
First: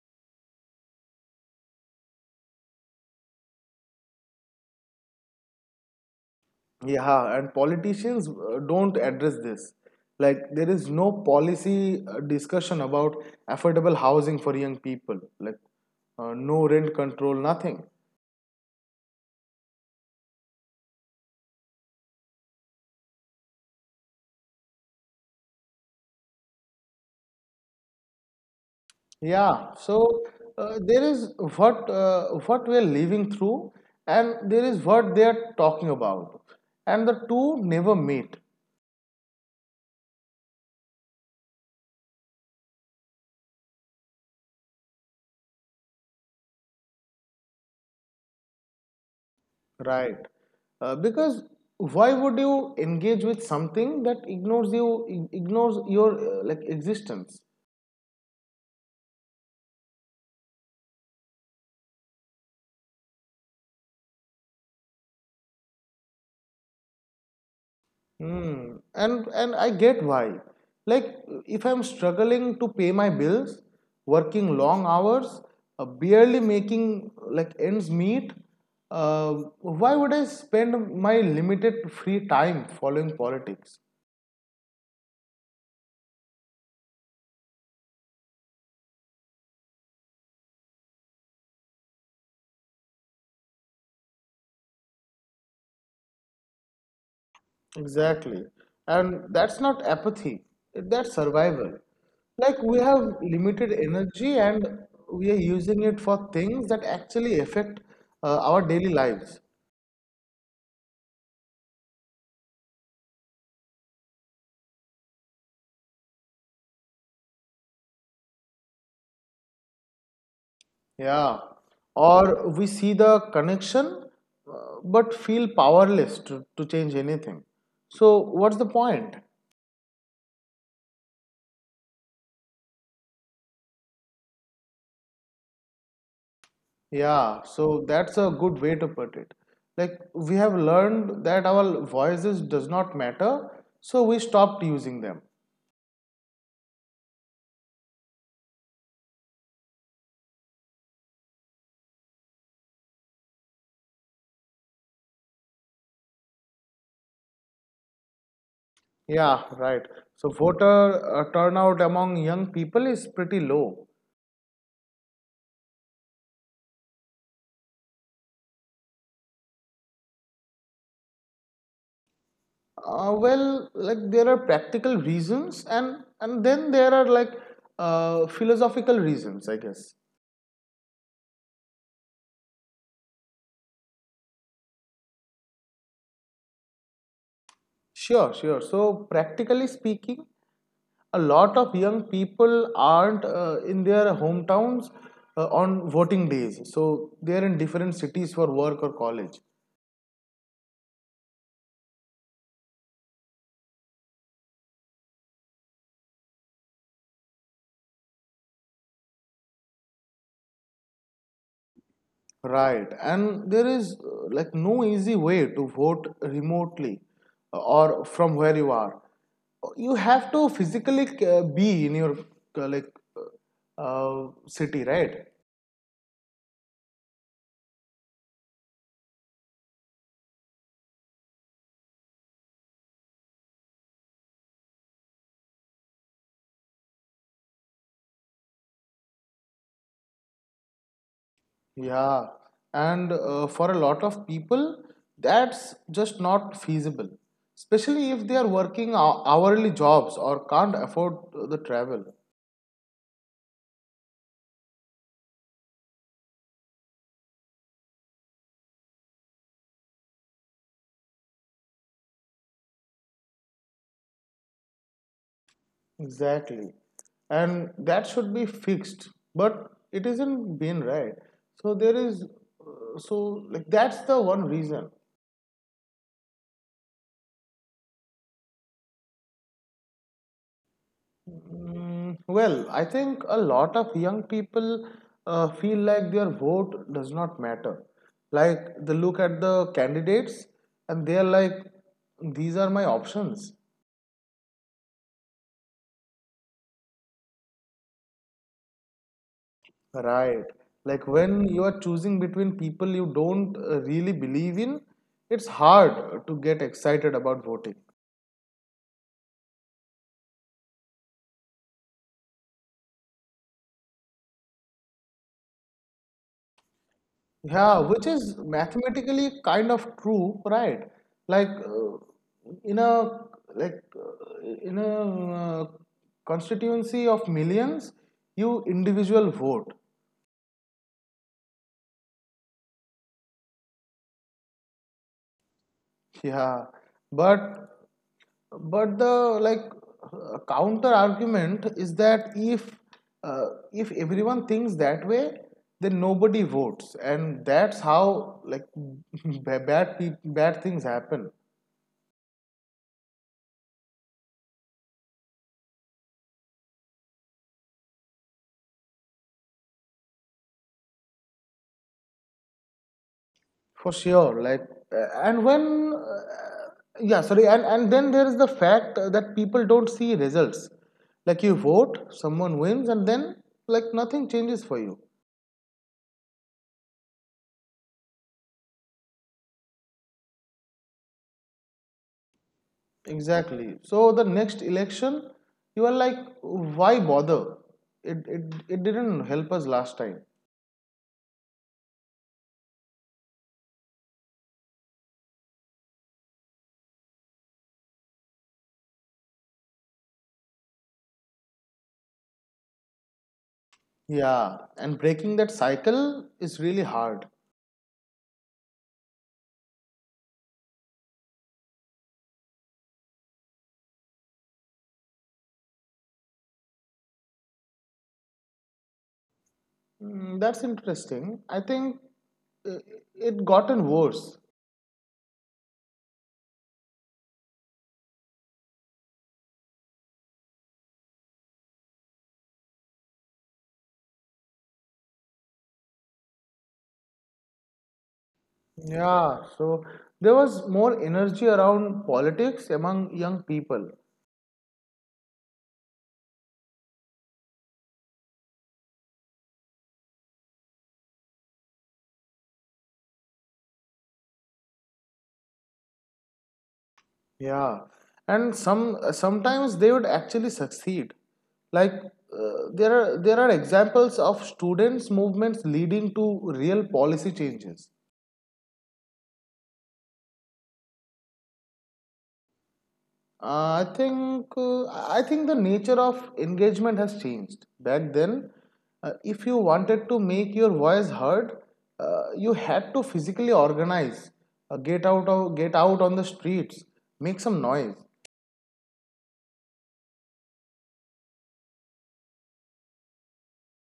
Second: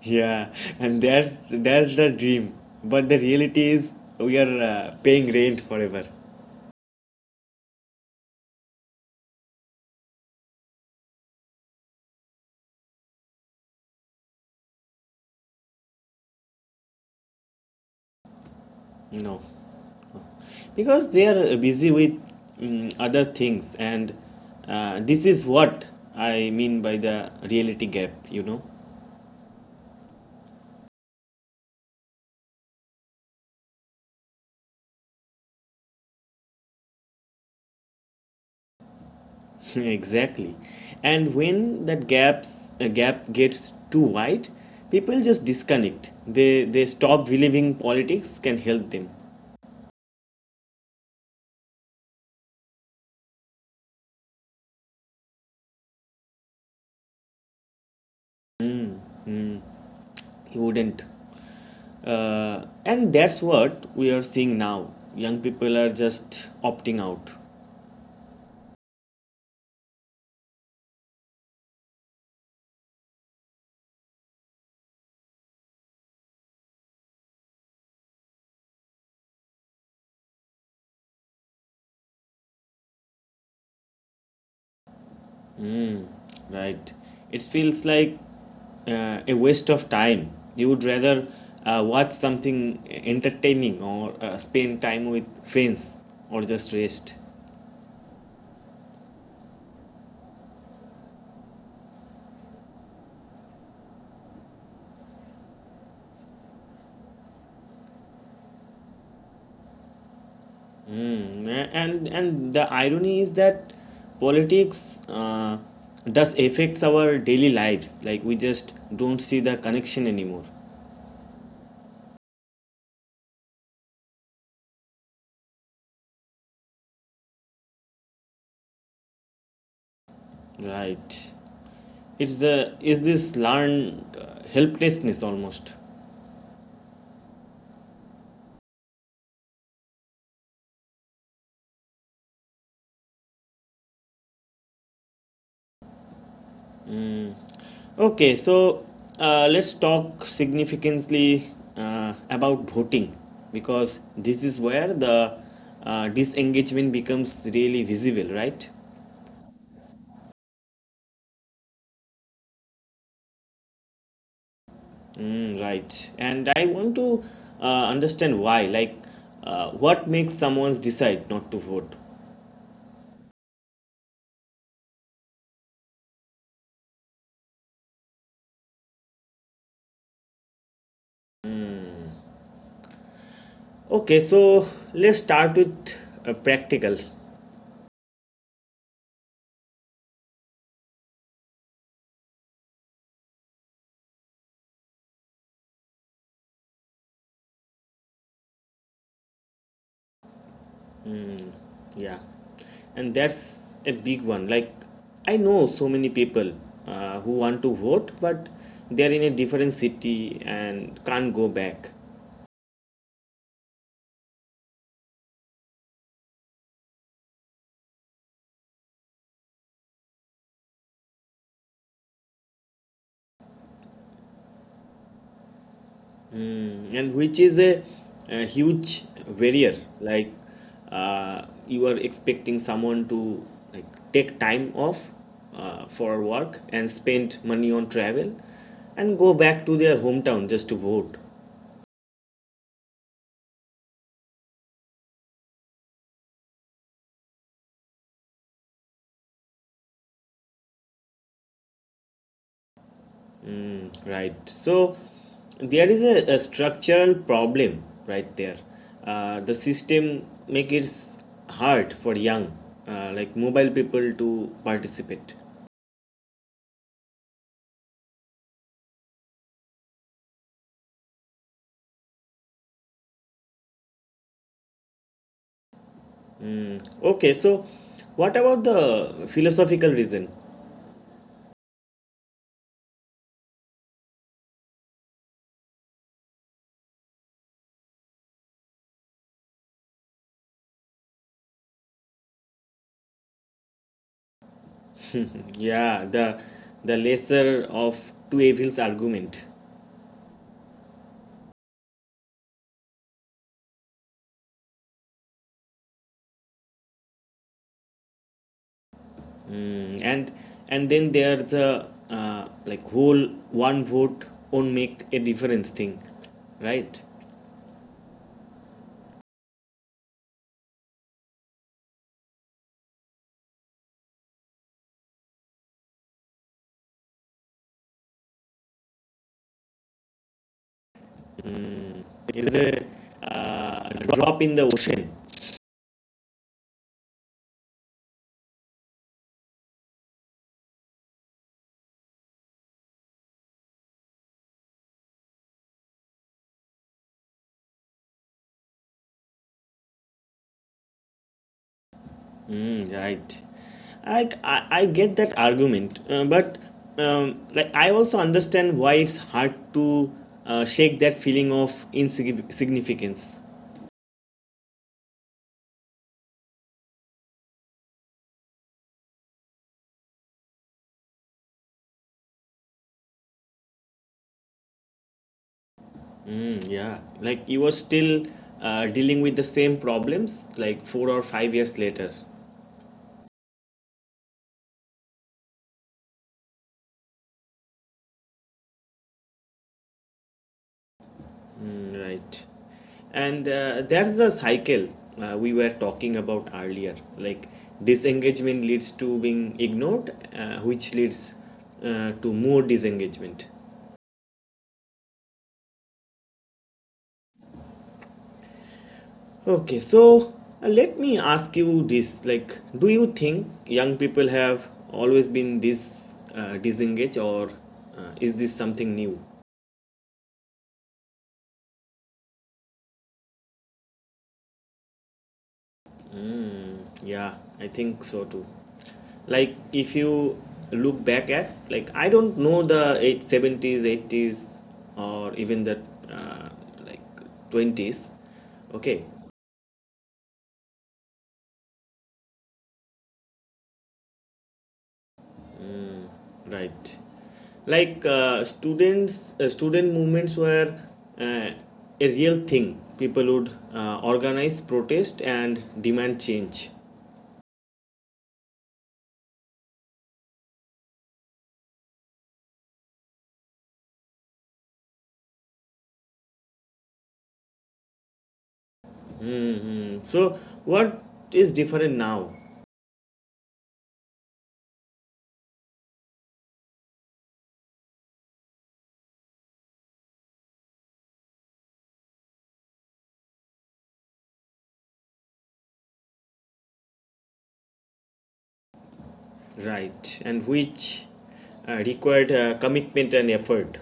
Yeah, and that's the dream. But the reality is we are paying rent forever. Yeah, and politicians don't address this. Like there is no policy discussion about affordable housing for young people. Like no rent control, nothing. No, because they are busy with other things, and this is what I mean by the reality gap. Yeah, so there is what we are living through, and there is what they are talking about, and the two never meet, [LAUGHS] Exactly, and when that gap gets too wide, people just disconnect. They stop believing politics can help them. right? Because why would you engage with something that ignores you, ignores your like existence? You wouldn't. And that's what we are seeing now. Young people are just opting out, Hmm. And I get why. Like if I'm struggling to pay my bills, working long hours, barely making like ends meet, uh, why would I spend my limited free time following politics? right? It feels like a waste of time. You would rather watch something entertaining or spend time with friends or just rest. Exactly. And that's not apathy. That's survival. Like we have limited energy and we are using it for things that actually affect our daily lives. Mm, and the irony is that politics does affects our daily lives. Like we just don't see the connection anymore, Yeah, or we see the connection uh, but feel powerless to change anything. So, what's the point? right? it's the is this learned helplessness almost? Yeah, so that's a good way to put it. Like, we have learned that our voices does not matter, so we stopped using them. Okay, so let's talk significantly about voting, because this is where the disengagement becomes really visible, right? Yeah, right. So, voter turnout among young people is pretty low. Mm, right, and I want to understand why. Like, what makes someone decide not to vote? Well, like there are practical reasons, and then there are like philosophical reasons, I guess. Okay, so let's start with practical. Sure, sure. So, practically speaking, a lot of young people aren't in their hometowns on voting days. So, they're in different cities for work or college. Yeah, and that's a big one. Like, I know so many people who want to vote, but they're in a different city and can't go back. Right. And there is like no easy way to vote remotely or from where you are. You have to physically be in your uh, like city, right? And which is a huge barrier. Like, you are expecting someone to, like, take time off for work, and spend money on travel, and go back to their hometown just to vote. Yeah, and for a lot of people, that's just not feasible, especially if they are working hourly jobs or can't afford the travel. Right. So there is a structural problem right there. The system make it hard for young, like, mobile people to participate. Exactly. And that should be fixed, but it isn't been right. So there is, that's the one reason. Okay. So what about the philosophical reason? Mm, well, I think a lot of young people feel like their vote does not matter. Like they look at the candidates and they are like, these are my options. Yeah, the lesser of two evils argument. Right. Like when you are choosing between people you don't really believe in, it's hard to get excited about voting. Mm, and then there's a like, whole one vote won't make a difference thing, right? Yeah, which is mathematically kind of true, right? Like in a like in a uh, constituency of millions, you individual vote. Is a drop in the ocean. Yeah, but the counter argument is that uh, if everyone thinks that way, then nobody votes, and that's how like [LAUGHS] bad things happen. Mm, right. I get that argument, but like, I also understand why it's hard to shake that feeling of insignificance. For sure, like and when yeah sorry and then there is the fact that people don't see results. Like you vote, someone wins, and then like nothing changes for you. Yeah, like, you are still dealing with the same problems like 4 or 5 years later. Exactly, so the next election you are like, why bother? It didn't help us last time. Right. And that's the cycle we were talking about earlier. Like, disengagement leads to being ignored, which leads to more disengagement. Yeah, and breaking that cycle is really hard. Okay, so let me ask you this. Like, do you think young people have always been this disengaged, or is this something new? Mm, that's interesting. I think uh, it gotten worse. Yeah, I think so too. Like, if you look back at, like, I don't know, the eight 70s, 80s, or even the uh, like, 20s. Okay, Yeah, so there was more energy around politics among young people. right. Like student movements were uh, a real thing. People would organize protest and demand change. Yeah, and sometimes they would actually succeed. Like there are examples of students' movements leading to real policy changes. Hmm. So what is different now? I think the nature of engagement has changed. Back then, if you wanted to make your voice heard, you had to physically organize, get out on the streets, make some noise. Right, and which required commitment and effort.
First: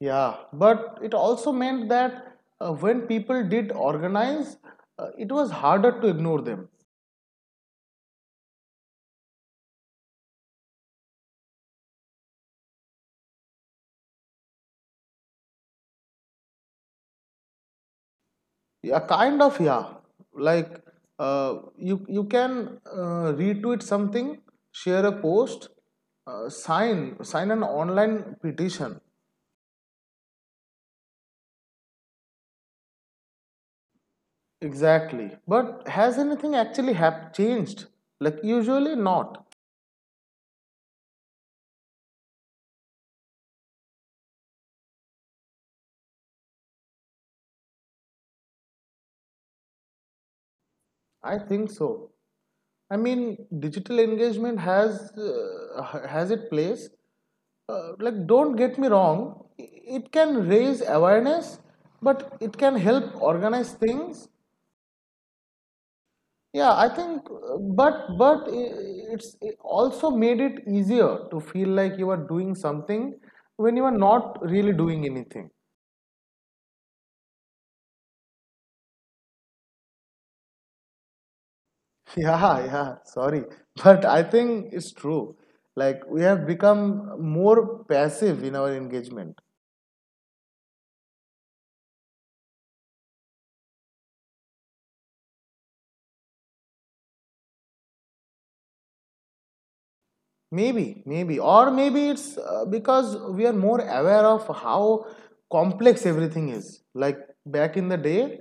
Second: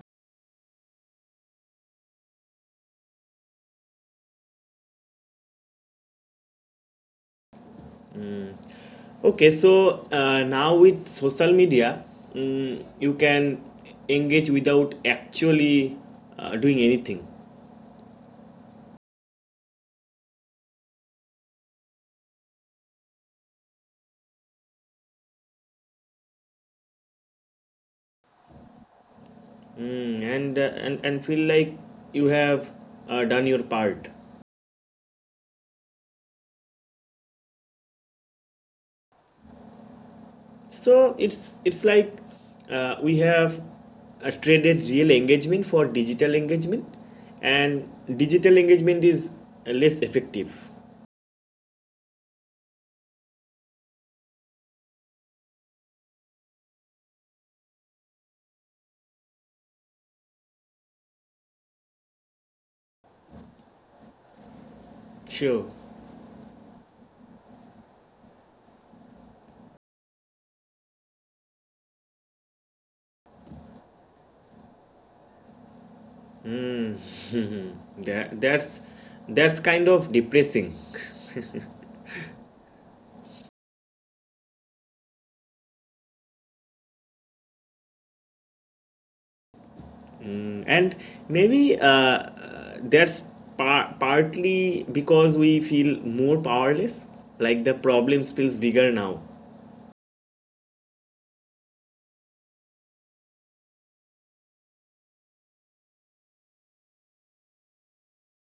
Yeah, but it also meant that when people did organize, it was harder to ignore them. Okay, so now with social media, you can engage without actually doing anything. Yeah, kind of, yeah. Like you can retweet something, share a post, sign an online petition. And feel like you have done your part. Exactly. But has anything actually have changed? Like usually not. So it's like we have traded real engagement for digital engagement, and digital engagement is less effective. I think so. I mean, digital engagement has its place. Like, don't get me wrong. It can raise awareness, but it can help organize things. Sure. Yeah, I think, it's it also made it easier to feel like you are doing something when you are not really doing anything. That, that's that's kind of depressing. [LAUGHS] Yeah, yeah, sorry, but I think it's true. Like we have become more passive in our engagement. [LAUGHS] And maybe that's partly because we feel more powerless. Like the problem feels bigger now. Maybe, maybe, or maybe it's because we are more aware of how complex everything is. Like back in the day,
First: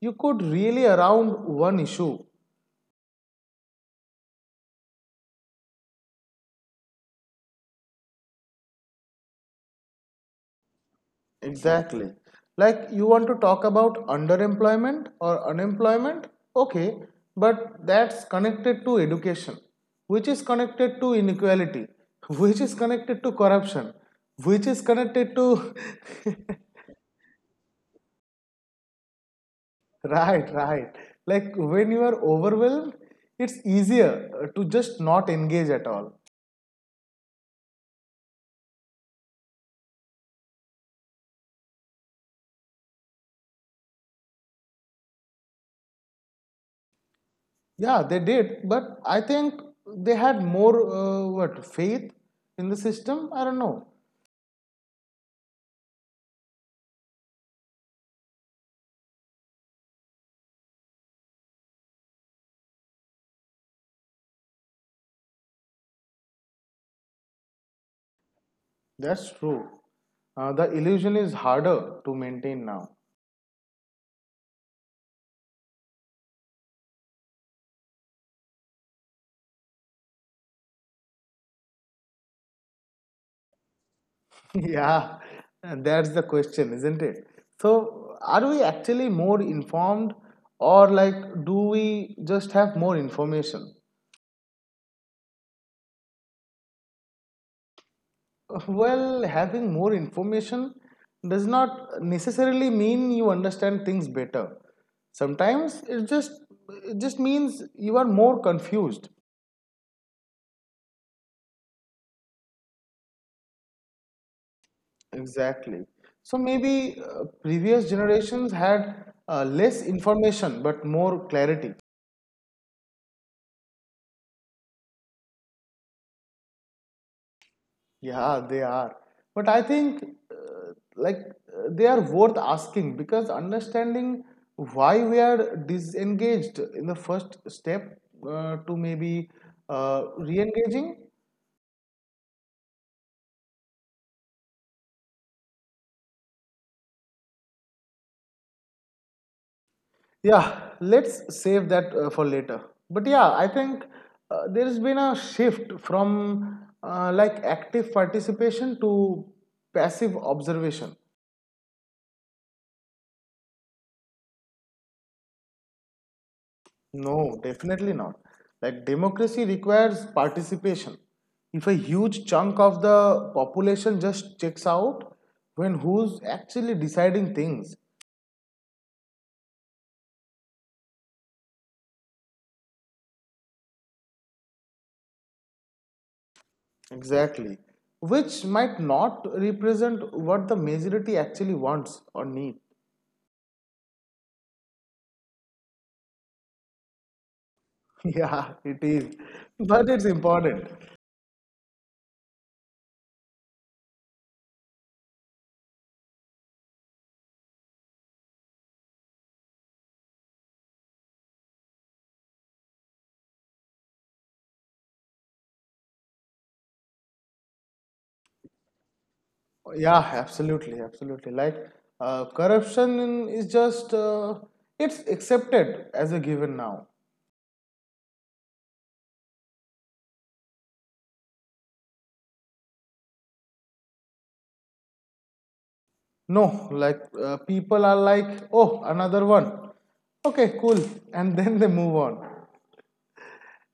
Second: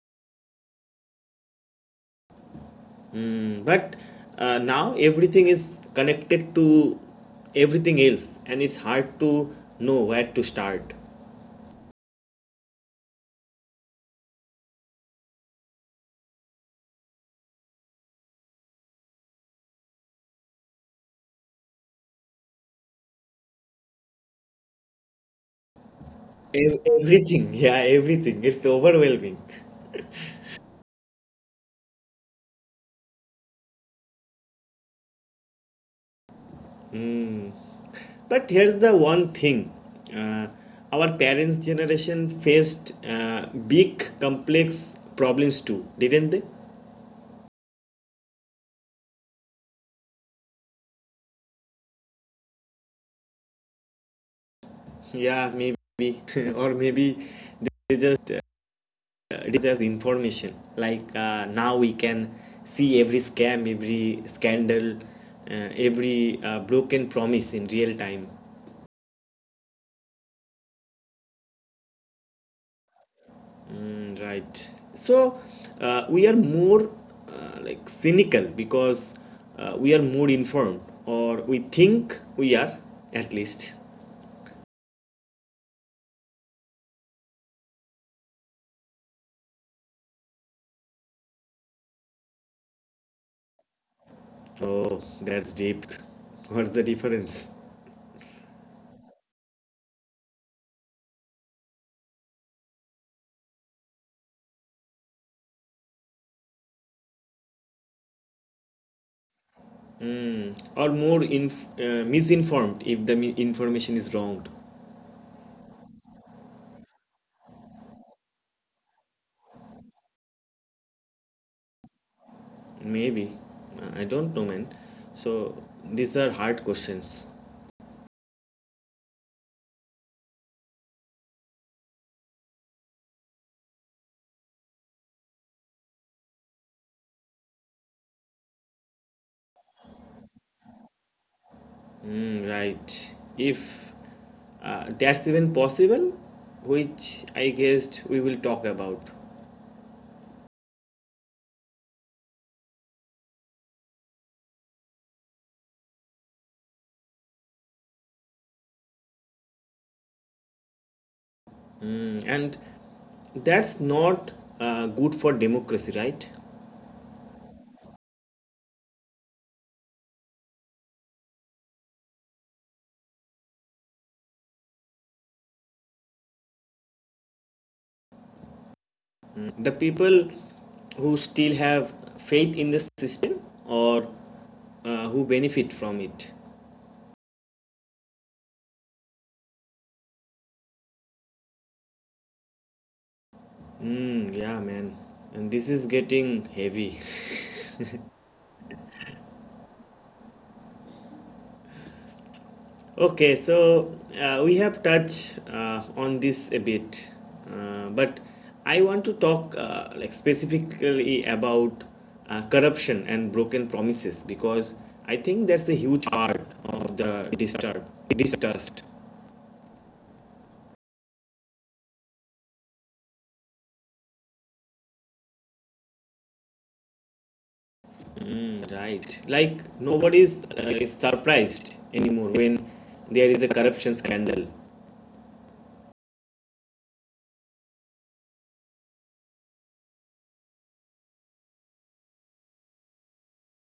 you could really around one issue. Hmm. But now everything is connected to everything else, and it's hard to know where to start. Exactly. Like you want to talk about underemployment or unemployment? Okay, but that's connected to education, which is connected to inequality, [LAUGHS] which is connected to corruption, which is connected to. [LAUGHS] Everything, [LAUGHS] yeah, everything. It's overwhelming. Right, right. Like when you are overwhelmed, it's easier to just not engage at all. But here's the one thing: uh, our parents' generation faced big, complex problems too, didn't they? Yeah, they did, but I think they had more what faith in the system. I don't know. Yeah, maybe. [LAUGHS] Or maybe they just did as information. Like now we can see every scam, every scandal, every broken promise in real time. That's true. The illusion is harder to maintain now. [LAUGHS] Right. So we are more like, cynical because we are more informed, or we think we are, at least. Yeah, that's the question, isn't it? So, are we actually more informed, or like, do we just have more information? Oh, that's deep. [LAUGHS] What's the difference? [LAUGHS] Well, having more information does not necessarily mean you understand things better. Sometimes it just means you are more confused. Or more misinformed, if the information is wrong. Exactly. So maybe previous generations had less information but more clarity. Maybe. I don't know, man. So these are hard questions. Yeah, they are. But I think uh, like they are worth asking because understanding why we are disengaged in the first step to maybe re-engaging. Mm, right. If that's even possible, which I guessed we will talk about. Yeah, let's save that for later. But yeah, I think there's been a shift from like active participation to passive observation. And that's not good for democracy, right? No, definitely not. Like democracy requires participation. If a huge chunk of the population just checks out, when who's actually deciding things? The people who still have faith in the system, or who benefit from it. Exactly. Which might not represent what the majority actually wants or needs. Mm, yeah, man, and this is getting heavy. [LAUGHS] [LAUGHS] Yeah, it is. But it's important. Okay, so we have touched on this a bit, but I want to talk like, specifically about corruption and broken promises, because I think that's a huge part of the disturb distrust. Yeah, absolutely, absolutely. Like corruption is just it's accepted as a given now. Mm, right, like, nobody is is surprised anymore when there is a corruption scandal. No, like people are like, oh, another one. Okay, cool. And [LAUGHS] then they move on.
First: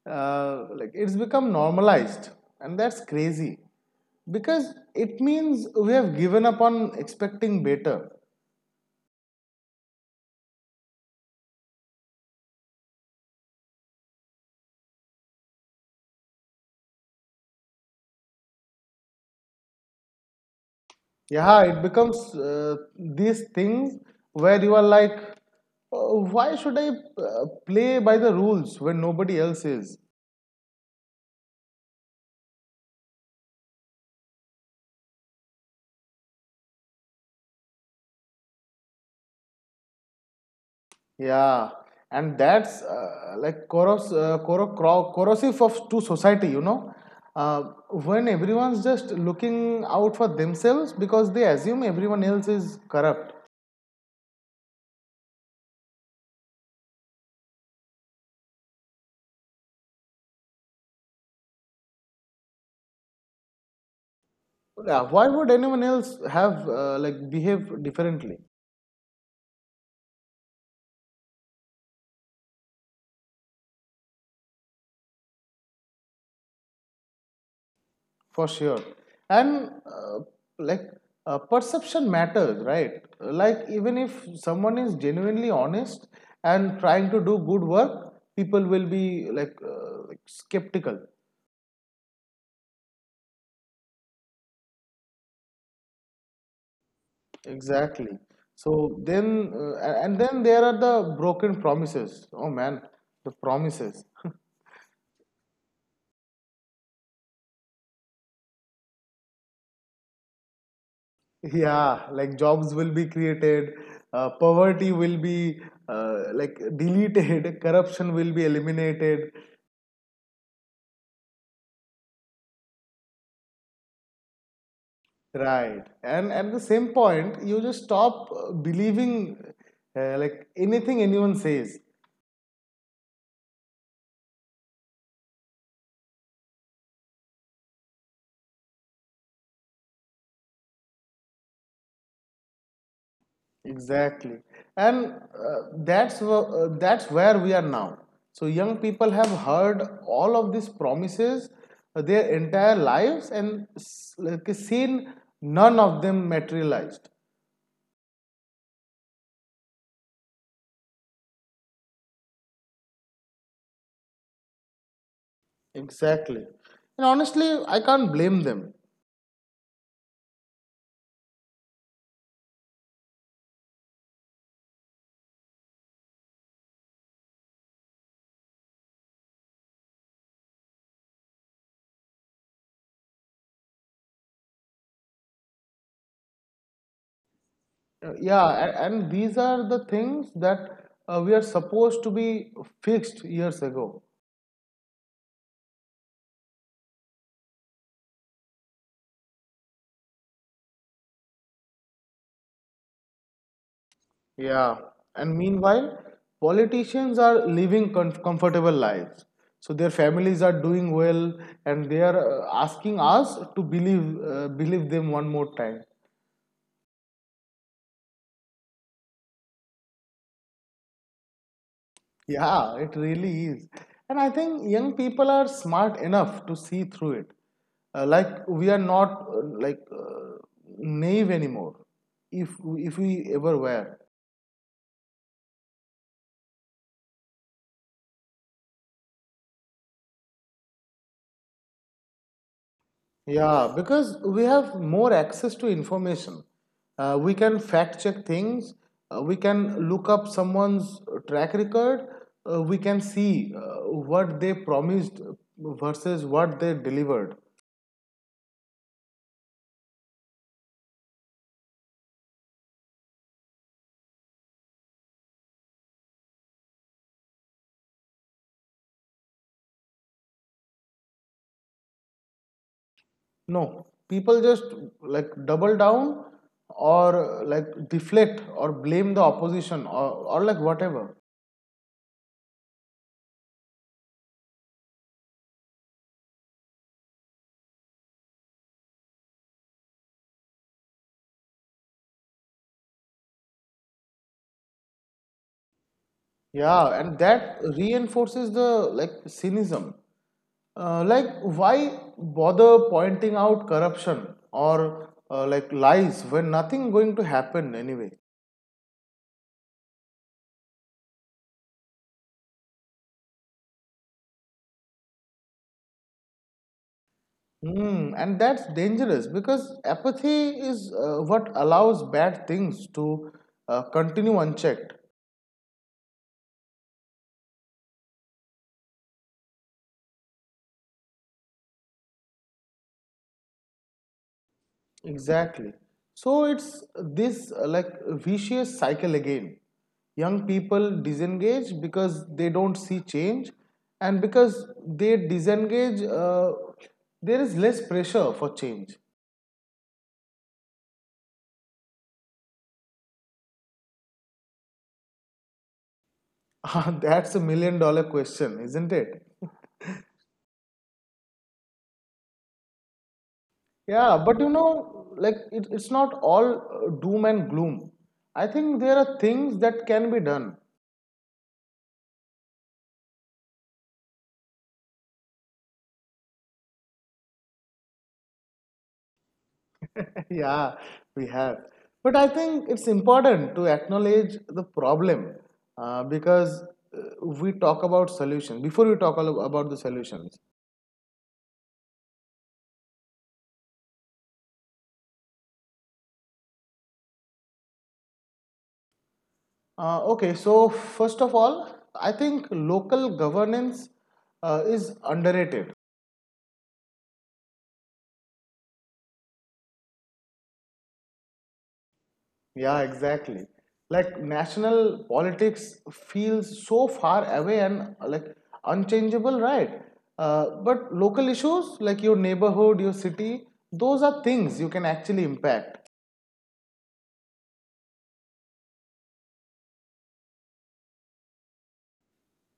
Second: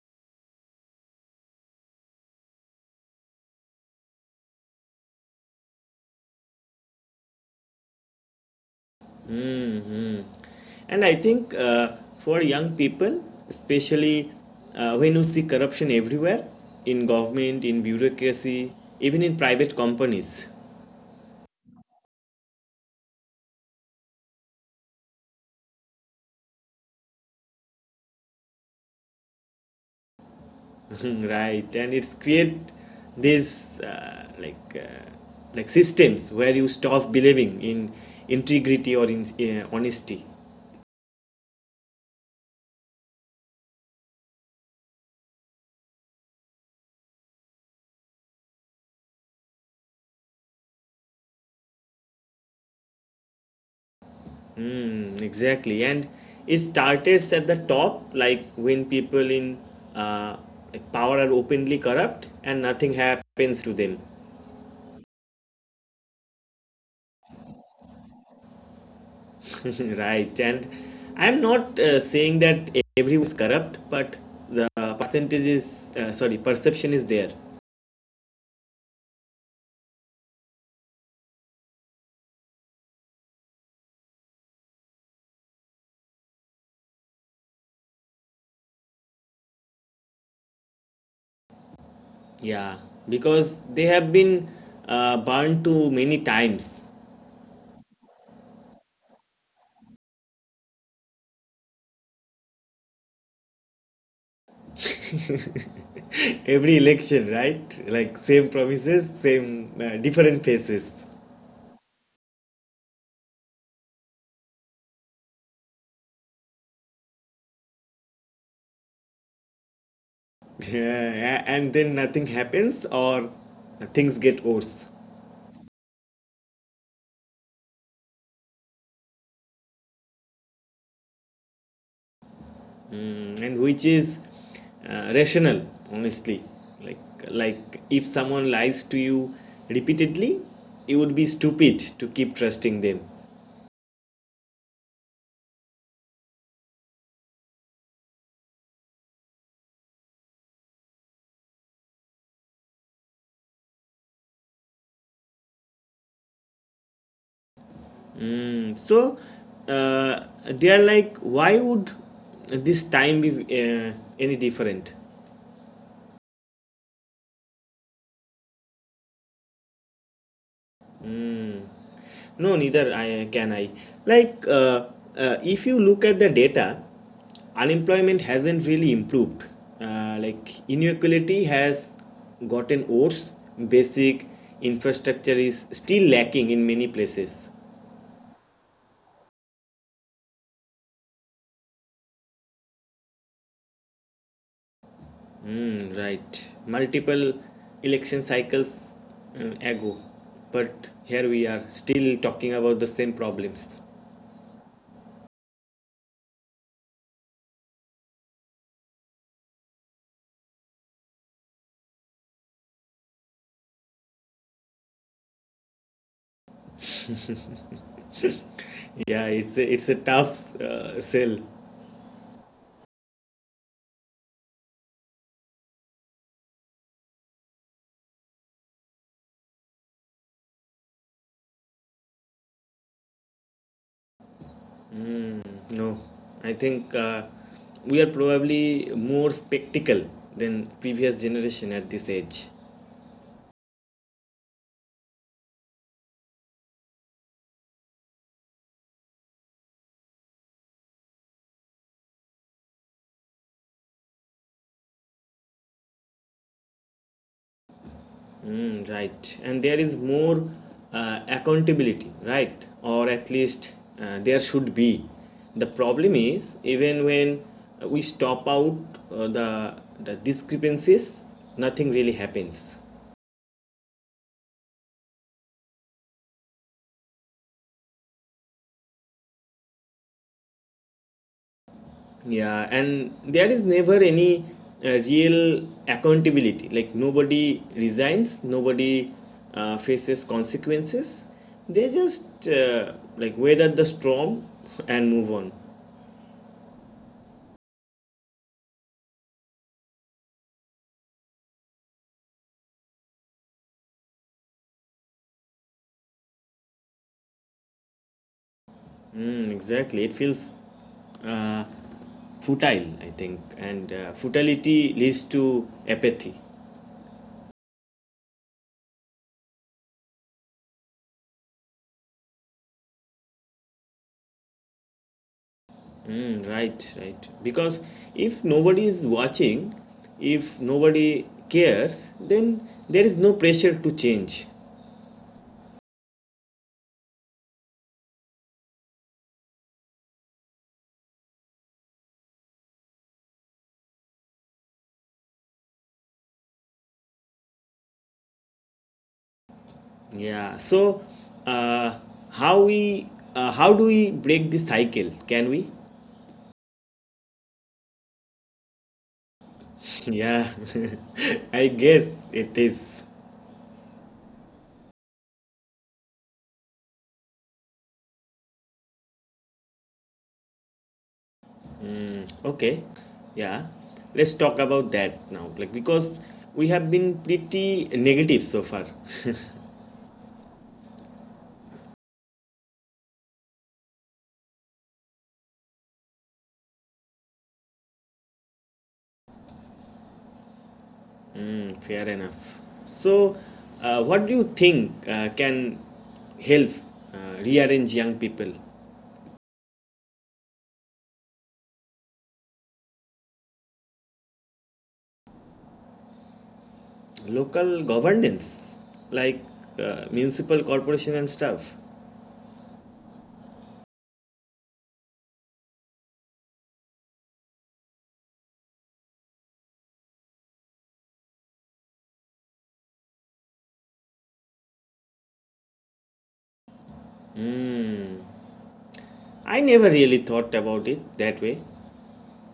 Like it's become normalized, and that's crazy because it means we have given up on expecting better. Mhm. And I think for young people, especially, when you see corruption everywhere, in government, in bureaucracy, even in private companies. Yeah, it becomes these things where you are like, why should I play by the rules when nobody else is? [LAUGHS] Right? And it's create these like systems where you stop believing in integrity, or in honesty. Yeah, and that's like corrosive of to society, you know. Uh, when everyone's just looking out for themselves because they assume everyone else is corrupt. Mm, exactly. And it started at the top, like when people in uh, like, power are openly corrupt and nothing happens to them. Yeah, why would anyone else have like behave differently? [LAUGHS] Right. And I'm not saying that everyone's corrupt, but the percentage is, sorry, perception is there. For sure. And like perception matters, right? Like even if someone is genuinely honest and trying to do good work, people will be like skeptical. Yeah. Because they have been burned too many times. Exactly. So then and then there are the broken promises, oh man, the promises. [LAUGHS] [LAUGHS] Every election, right? Like, same promises, same, different faces. Yeah, like jobs will be created, poverty will be like deleted, [LAUGHS] corruption will be eliminated. Yeah, and then nothing happens, or things get worse. Right. And at the same point, you just stop believing like anything anyone says. Mm, and which is rational, honestly. Like, if someone lies to you repeatedly, it would be stupid to keep trusting them. Exactly. And that's where we are now. So young people have heard all of these promises their entire lives and like seen none of them materialized. Mm, so they are like, why would this time be any different? Exactly. And honestly, I can't blame them. No, neither I can I. Like, if you look at the data, unemployment hasn't really improved. Like, inequality has gotten worse. Basic infrastructure is still lacking in many places. Yeah, and these are the things that we are supposed to be fixed years ago. Hmm. Right. Multiple election cycles ago, but here we are still talking about the same problems. Yeah, and meanwhile, politicians are living comfortable lives. So their families are doing well, and they are asking us to believe believe them one more time. Yeah, it's it's a tough sell. Yeah, it really is. And I think young people are smart enough to see through it. Like we are not naive anymore, if if we ever were. No, I think we are probably more spectacle than previous generation at this age. Yeah, because we have more access to information. We can fact check things. We can look up someone's track record. We can see what they promised versus what they delivered. Mm, right, and there is more accountability, right? Or at least there should be. The problem is even when we stop out uh, the the discrepancies, nothing really happens. No, people just like double down or like deflect or blame the opposition, or like whatever. Yeah, and there is never any real accountability. Like nobody resigns, nobody faces consequences. They just like weather the storm [LAUGHS] and move on. Yeah, and that reinforces the like cynicism. Like, why bother pointing out corruption or like lies when nothing going to happen anyway? Mm, exactly, it feels uh, futile, I think, and futility leads to apathy. Hmm, and that's dangerous because apathy is what allows bad things to continue unchecked. Mm, right, right. Because if nobody is watching, if nobody cares, then there is no pressure to change. Exactly. So it's this like vicious cycle again. Young people disengage because they don't see change, and because they disengage, there is less pressure for change. Yeah. So, uh, how we how do we break this cycle? Can we? [LAUGHS] [LAUGHS] That's a million dollar question, isn't it? Yeah. [LAUGHS] I guess it is. Yeah, but you know, like it's not all doom and gloom. I think there are things that can be done. Okay. Yeah. Let's talk about that now. Like because we have been pretty negative so far. [LAUGHS] [LAUGHS] Yeah, we have. But I think it's important to acknowledge the problem because we talk about solutions. Before we talk all about the solutions, Hmm, fair enough. So, what do you think can help rearrange young people? Okay, so first of all, I think local governance is underrated. Local governance, like municipal corporation and stuff. Yeah, exactly. Like national politics feels so far away and like unchangeable, right? But local issues like your neighborhood, your city, those are things you can actually impact. I never really thought about it that way.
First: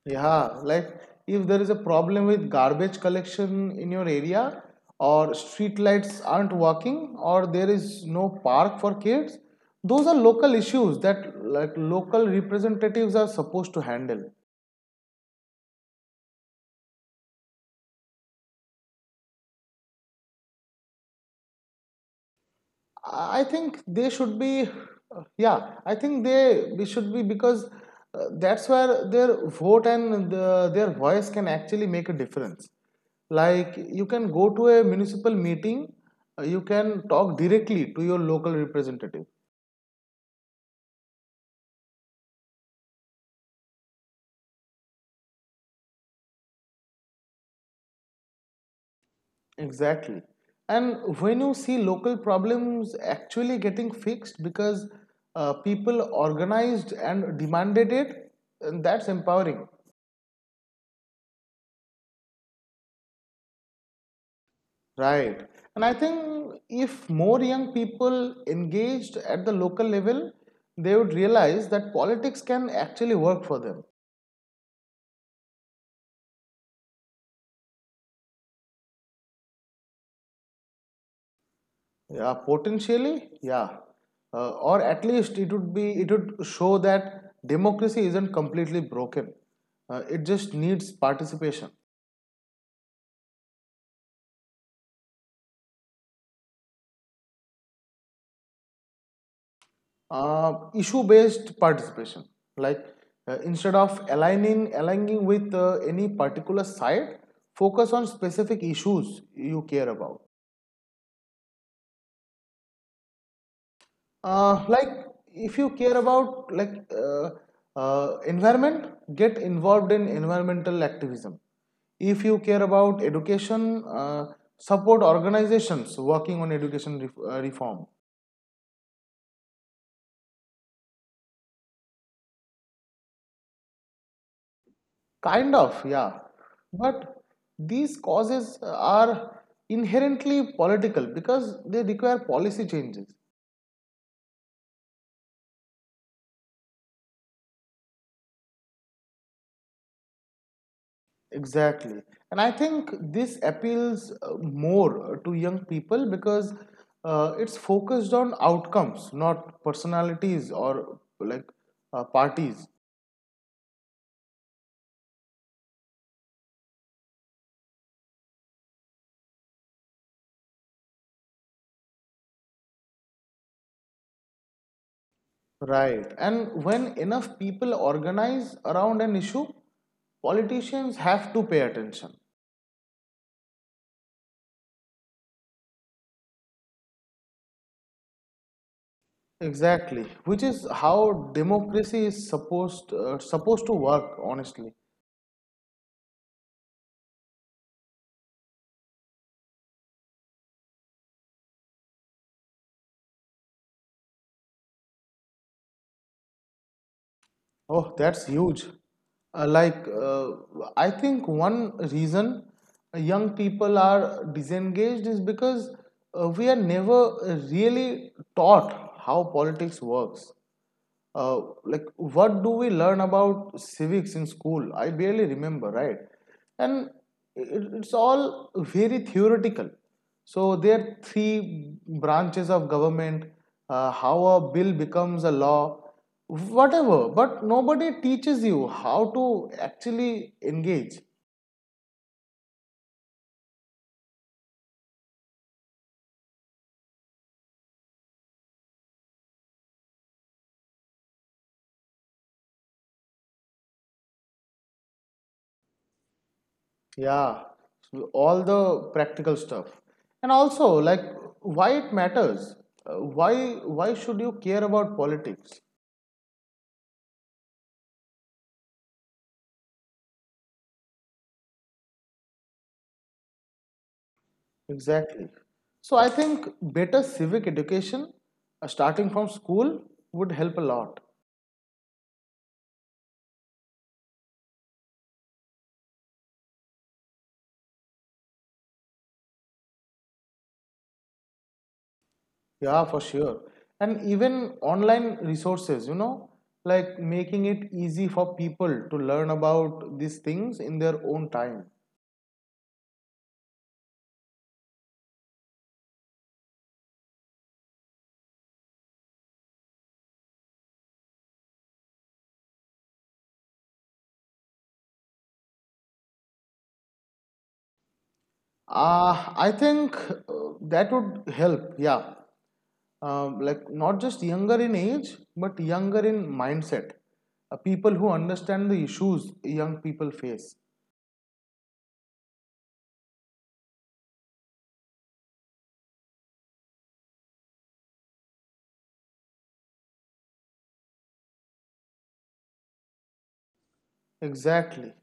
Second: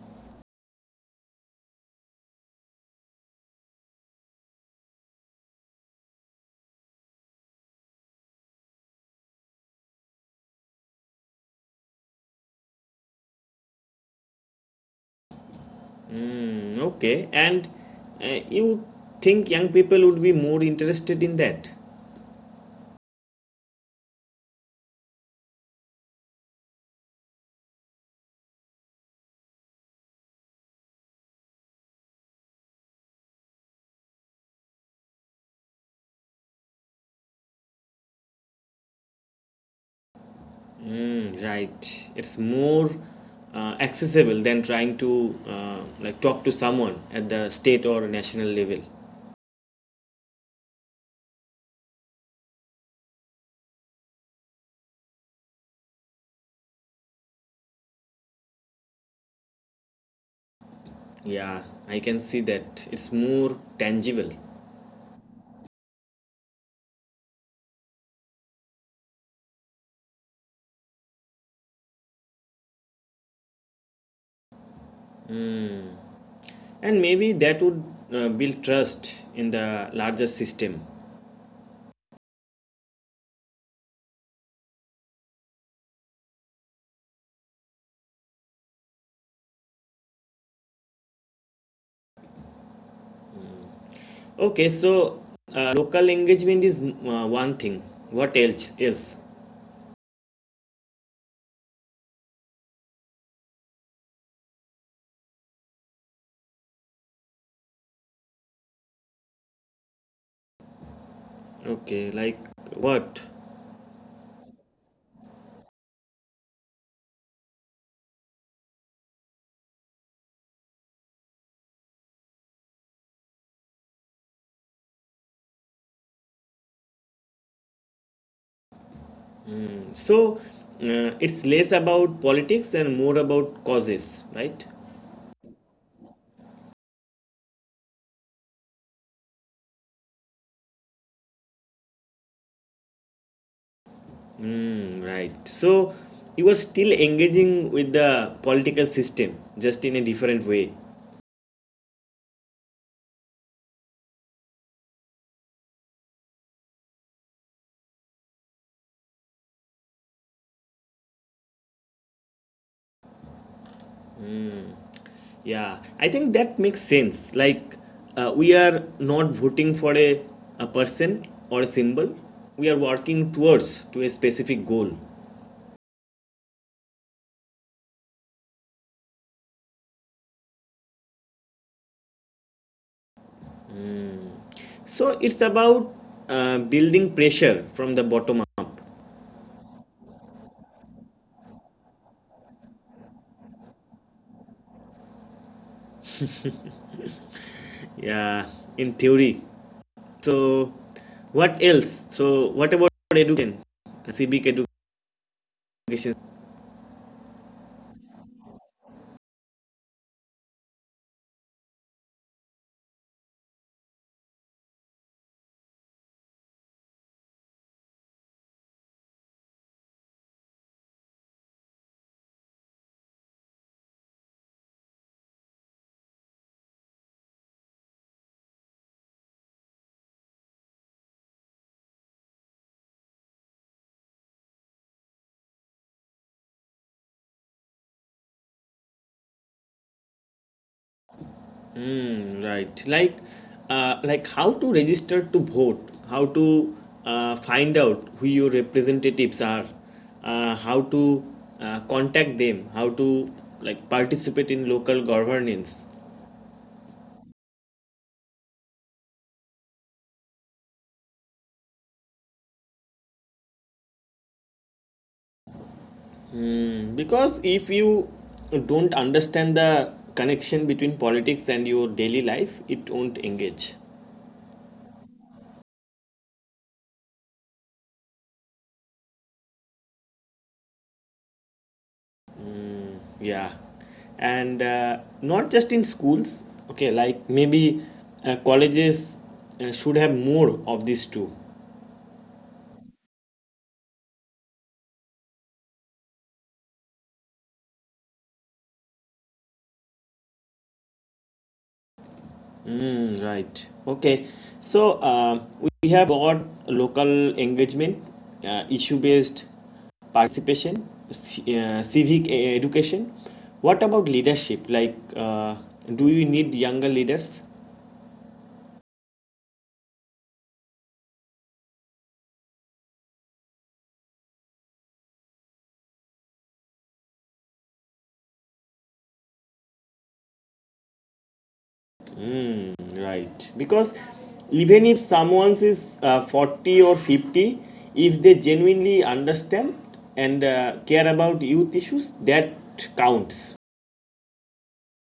Yeah, like if there is a problem with garbage collection in your area, or street lights aren't working, or there is no park for kids, those are local issues that like local representatives are supposed to handle. Hmm, okay, and you think young people would be more interested in that? I think they should be, yeah, I think they we should be because that's where their vote and their voice can actually make a difference. Like you can go to a municipal meeting, you can talk directly to your local representative. Mm, right. It's more accessible than trying to like talk to someone at the state or national level. Exactly. And when you see local problems actually getting fixed because people organized and demanded it, and that's empowering. Yeah, I can see that. It's more tangible, Right. And I think if more young people engaged at the local level, they would realize that politics can actually work for them. and maybe that would build trust in the larger system. Yeah, potentially, yeah. Or at least it would show that democracy isn't completely broken. It just needs participation. Okay, so local engagement is one thing. What else? Else? Issue-based participation. Like instead of aligning with any particular side, focus on specific issues you care about. Okay, like what? Like if you care about environment, get involved in environmental activism. If you care about education, support organizations working on education reform. So it's less about politics and more about causes, right? Kind of, yeah. But these causes are inherently political because they require policy changes. Mm, right. So you are still engaging with the political system, just in a different way. Exactly. And I think this appeals more to young people because it's focused on outcomes, not personalities or like parties. Yeah, I think that makes sense. Like we are not voting for a person or a symbol. We are working towards to a specific goal. Right. And when enough people organize around an issue, politicians have to pay attention. So it's about building pressure from the bottom up. Exactly. Which is how democracy is supposed to work, honestly. Yeah, in theory. So, what else? So, what about education? Civic education. Oh, that's huge. Uh, like, uh, I think one reason young people are disengaged is because we are never really taught how politics works, like what do we learn about civics in school? I barely remember, right? And it's all very theoretical, so there are three branches of government, how a bill becomes a law, whatever, but nobody teaches you how to actually engage. Hmm, right. Like how to register to vote, how to find out who your representatives are, how to contact them, how to like participate in local governance. Yeah, all the practical stuff and also like why it matters. Uh, why why should you care about politics? Hmm, because if you don't understand the connection between politics and your daily life, it won't engage. Exactly. So I think better civic education, starting from school, would help a lot. Yeah, and not just in schools. Okay, like maybe colleges should have more of these too. Yeah, for sure. And even online resources, you know, like making it easy for people to learn about these things in their own time. Mm, right. Okay, so we have got local engagement, issue-based participation, civic education. What about leadership? Like, do we need younger leaders? I think uh, that would help. Yeah. Like not just younger in age, but younger in mindset. People who understand the issues young people face. Right. Because even if someone is 40 or 50, if they genuinely understand and care about youth issues, that counts. Exactly.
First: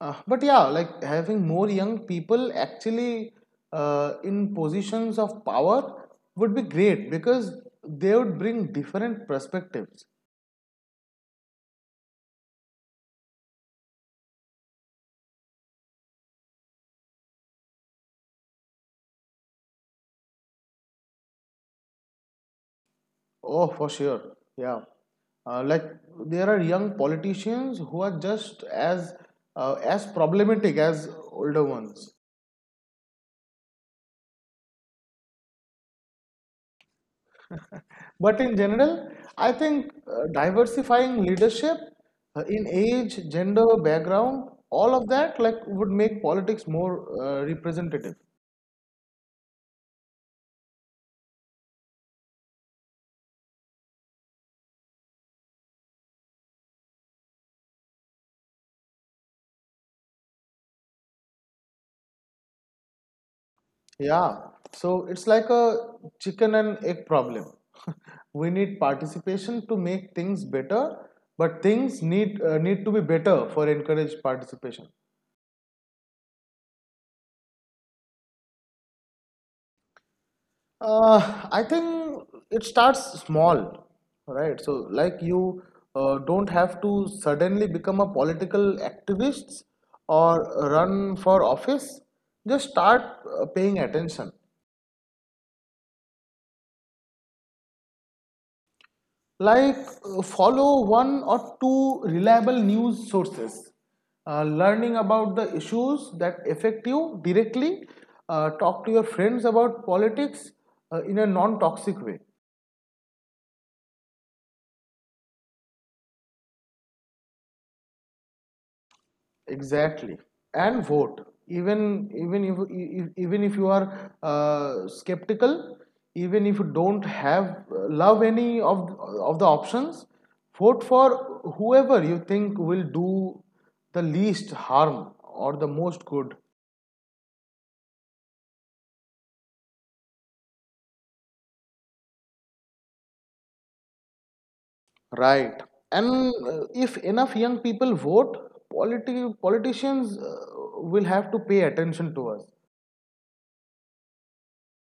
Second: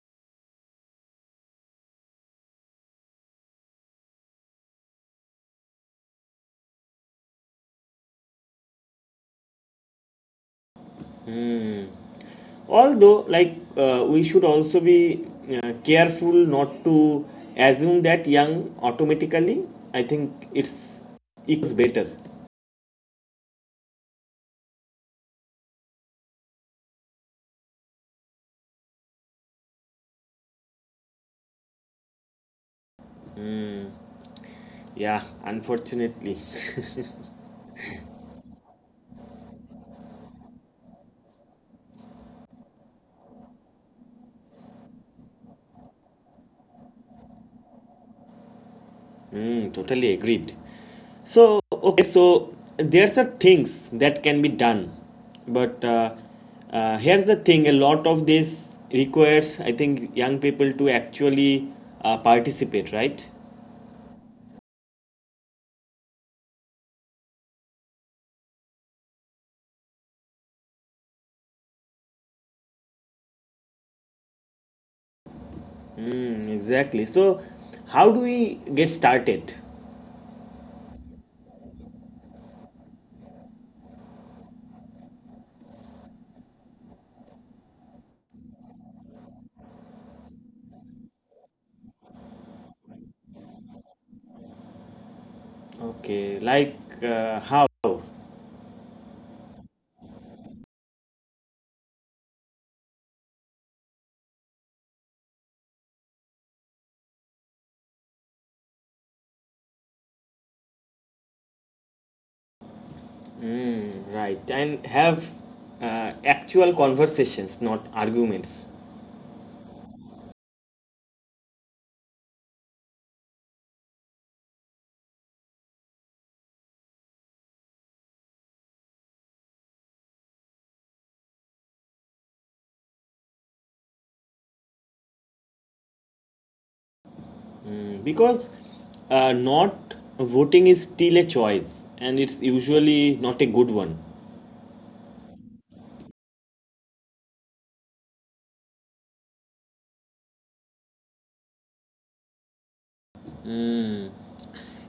But yeah, like having more young people actually in positions of power would be great because they would bring different perspectives. Although, like, we should also be careful not to assume that young automatically. I think it's better. Oh, for sure. Yeah. Like there are young politicians who are just as problematic as older ones. Yeah, unfortunately. [LAUGHS] But in general, I think diversifying leadership in age, gender, background, all of that like would make politics more representative. Mm, totally agreed. So, okay, so there's are things that can be done, but here's the thing: a lot of this requires, I think, young people to actually participate, right? Yeah, so it's like a chicken and egg problem. [LAUGHS] We need participation to make things better, but things need to be better for encourage participation. Mm, exactly. So, how do we get started? I think it starts small, right? So like you don't have to suddenly become a political activist or run for office. Just start paying attention. Okay, like how? Like follow one or two reliable news sources, learning about the issues that affect you directly, talk to your friends about politics in a non toxic way. Right, and have actual conversations, not arguments. Exactly. And vote, even if you are skeptical, even if you don't have love any of the options, vote for whoever you think will do the least harm or the most good. Because not voting is still a choice and it's usually not a good one. Right. And if enough young people vote, politicians will have to pay attention to us.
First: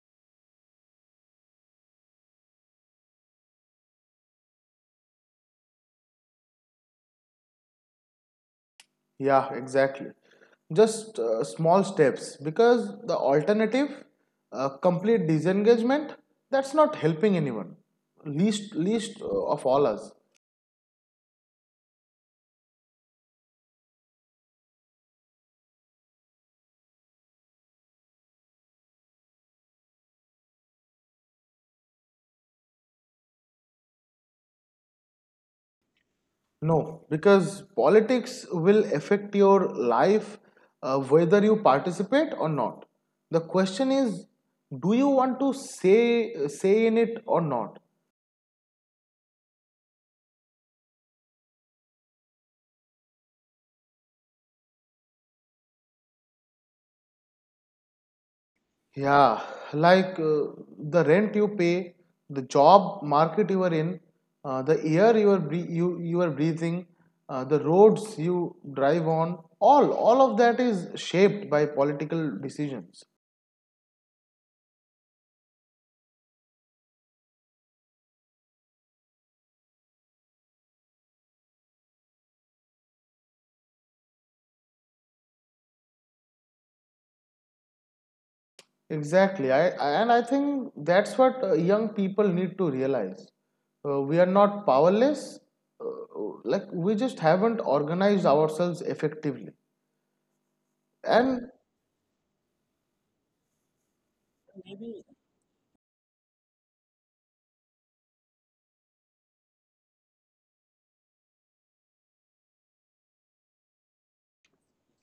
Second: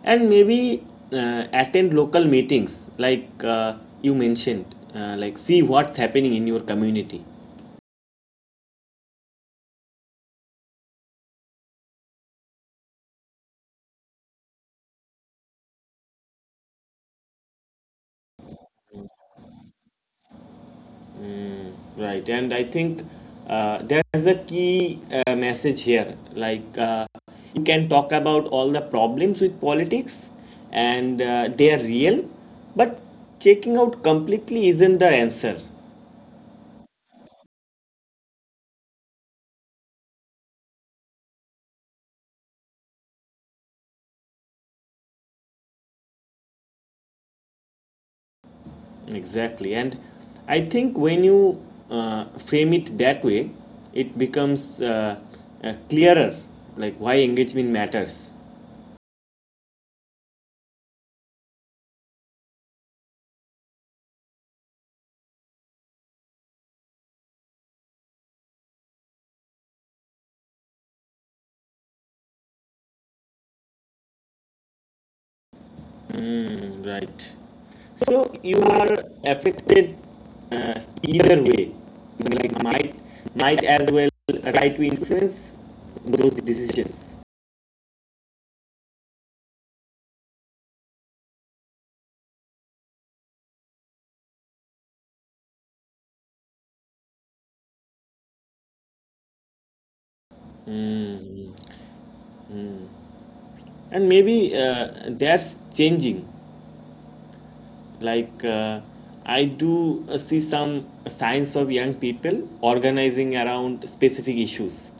And maybe attend local meetings like you mentioned, like see what's happening in your community. Yeah, exactly. Just small steps because the alternative, complete disengagement, that's not helping anyone. Least of all us. Right, and I think that's the key message here, like, you can talk about all the problems with politics, and they are real, but checking out completely isn't the answer. No, because politics will affect your life whether you participate or not. The question is, do you want to say in it or not? Exactly. And I think when you frame it that way, it becomes clearer, like why engagement matters. Yeah, like the rent you pay, the job market you are in, the air you are breathing, the roads you drive on, all of that is shaped by political decisions. Mm, right. So you are affected either way. Like might as well try to influence those decisions. Exactly, I and I think that's what young people need to realize. We are not powerless. Like we just haven't organized ourselves effectively. And And maybe that's changing. Like, I do see some signs of young people organizing around specific issues,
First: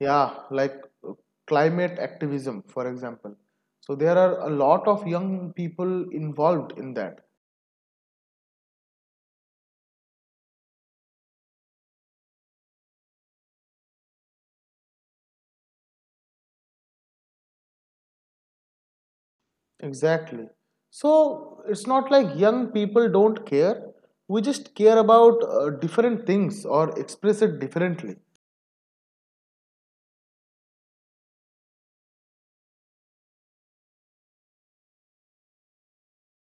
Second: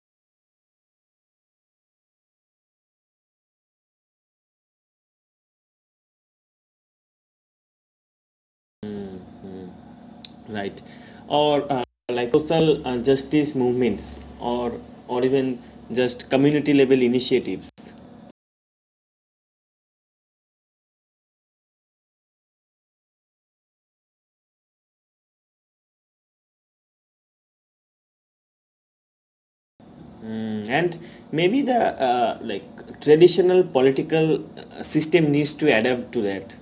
yeah, like uh, climate activism, for example. So there are a lot of young people involved in that. right? Or like social justice movements, or even just community level initiatives. Exactly. So it's not like young people don't care. We just care about different things or express it differently. Mm, and maybe the like traditional political system needs to adapt to that.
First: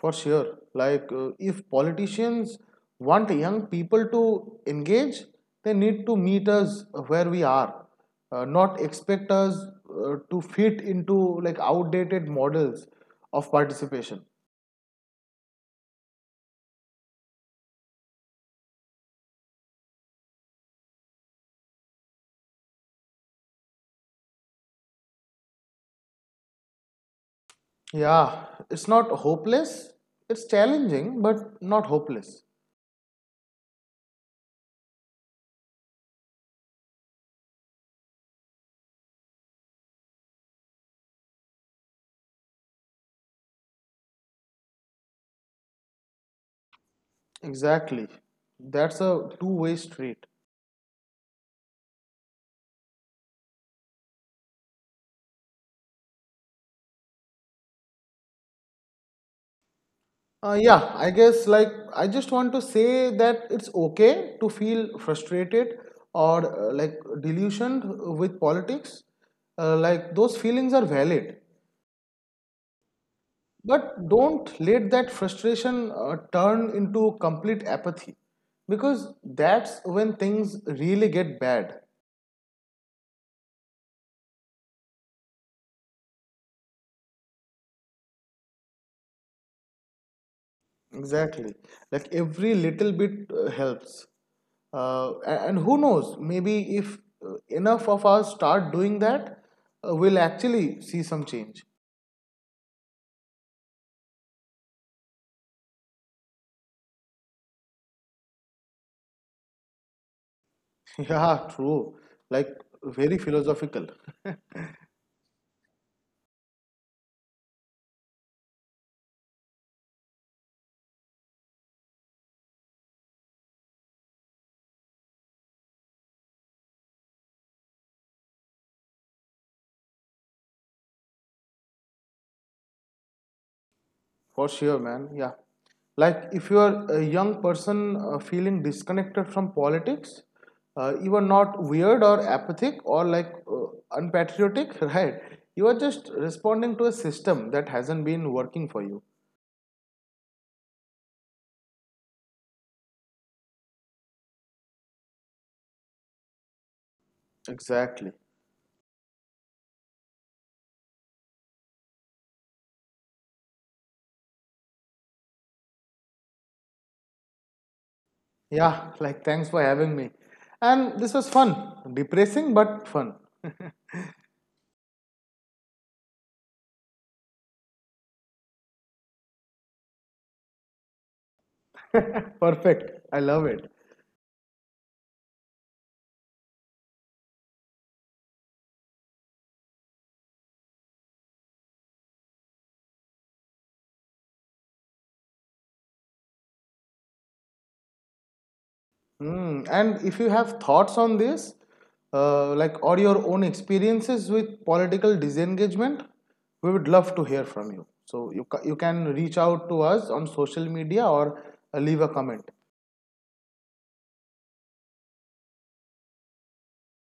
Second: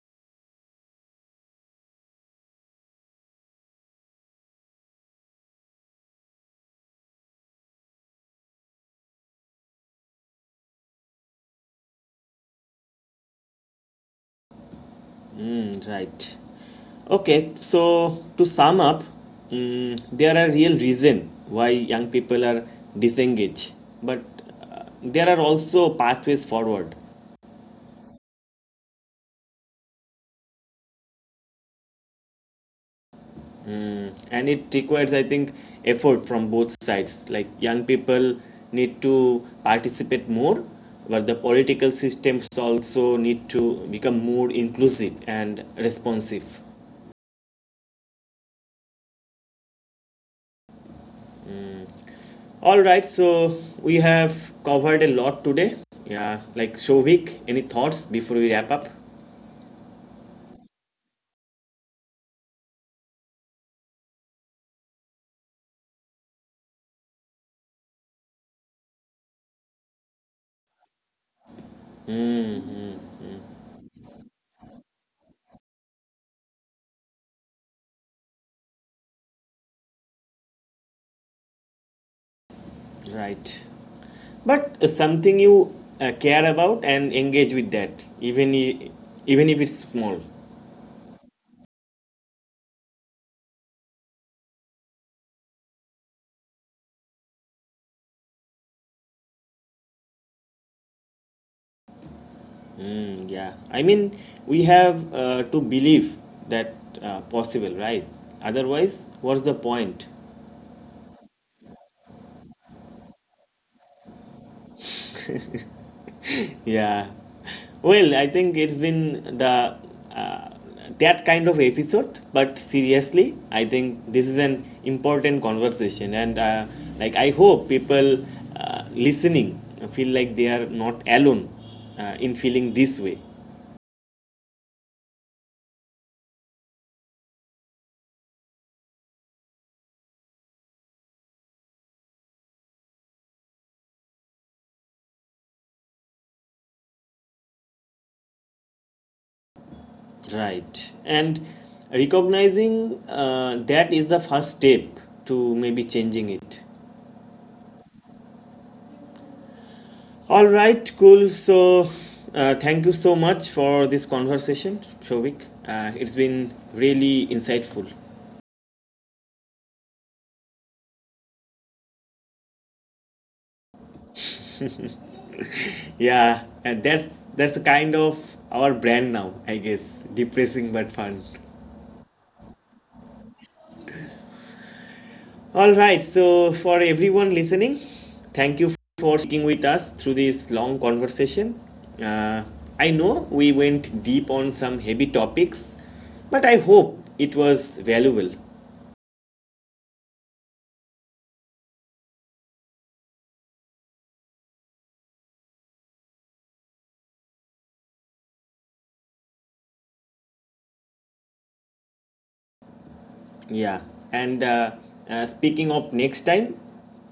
For sure. Like, if politicians want young people to engage, they need to meet us where we are, not expect us to fit into like outdated models of participation. Right. Okay, so to sum up, mm, there are real reason why young people are disengaged, but there are also pathways forward. Yeah, it's not hopeless, it's challenging, but not hopeless. Mm, and it requires, I think, effort from both sides. Like young people need to participate more, but the political systems also need to become more inclusive and responsive. Exactly. That's a two-way street. All right, so we have covered a lot today. Yeah, like show week. Any thoughts before we wrap up? Yeah, I guess like I just want to say that it's okay to feel frustrated or like delusioned with politics. Like those feelings are valid, Mm, but don't let that frustration turn into complete apathy because that's when things really get bad. right. But something you care about and engage with that, even even if it's small. Exactly. Like every little bit helps. And who knows, maybe if enough of us start doing that, we'll actually see some change. Mm, yeah, I mean we have to believe that possible, right? Otherwise, what's the point? [LAUGHS] Yeah, true. Like very philosophical. [LAUGHS] Yeah. Well, I think it's been the uh, that kind of episode, but seriously, I think this is an important conversation, and like I hope people listening feel like they are not alone in feeling this way. For sure, man. Yeah. Like if you are a young person feeling disconnected from politics, you are not weird or apathic or like unpatriotic, [LAUGHS] right? You are just responding to a system that hasn't been working for you. Right. And recognizing that is the first step to maybe changing it. Exactly. All right, cool. So, thank you so much for this conversation, Shovik. It's been really insightful. Yeah, like thanks for having me. And this was fun. Depressing but fun. Yeah, and that's the kind of our brand now, I guess. Depressing but fun. Perfect. I love it. All right. So, for everyone listening, thank you for sticking with us through this long conversation. Uh, I know we went deep on some heavy topics, but I hope it was valuable. Mm. And if you have thoughts on this, like or your own experiences with political disengagement, we would love to hear from you. So you can reach out to us on social media or leave a comment. Yeah, and speaking of next time,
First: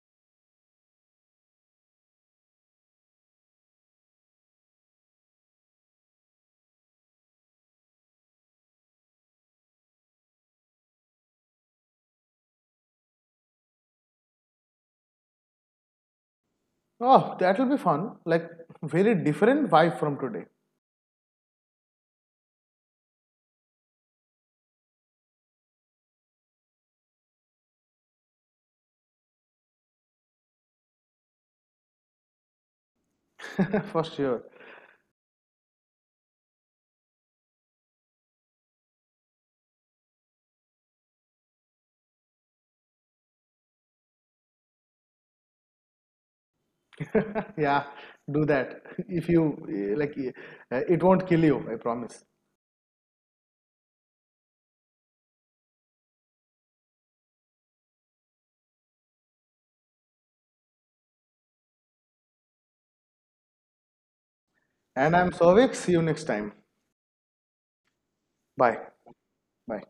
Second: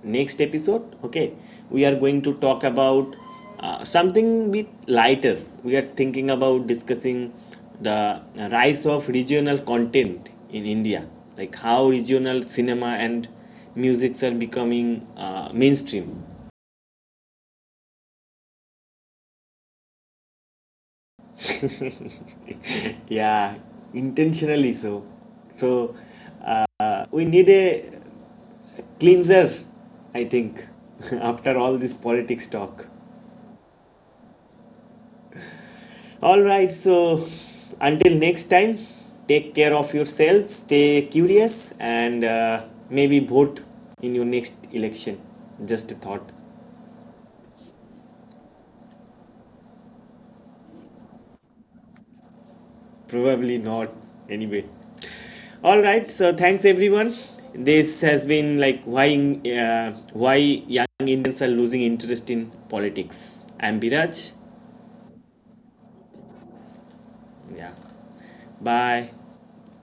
next episode, okay, we are going to talk about something bit lighter. We are thinking about discussing the rise of regional content in India, like how regional cinema and musics are becoming mainstream. Oh, that will be fun. Like very different vibe from today, [LAUGHS] Yeah, intentionally so. So we need a cleanser, I think, [LAUGHS] after all this politics talk. [LAUGHS] for sure. All right, so until next time, take care of yourself, stay curious, and maybe vote in your next election. Just a thought. [LAUGHS] Yeah, do that. If you like, it won't kill you, I promise. Probably not, anyway. All right, so thanks everyone. This has been like why young Indians are losing interest in politics. I'm Biraj. And I'm Sovix. See you next time. Yeah. Bye. Bye. Bye.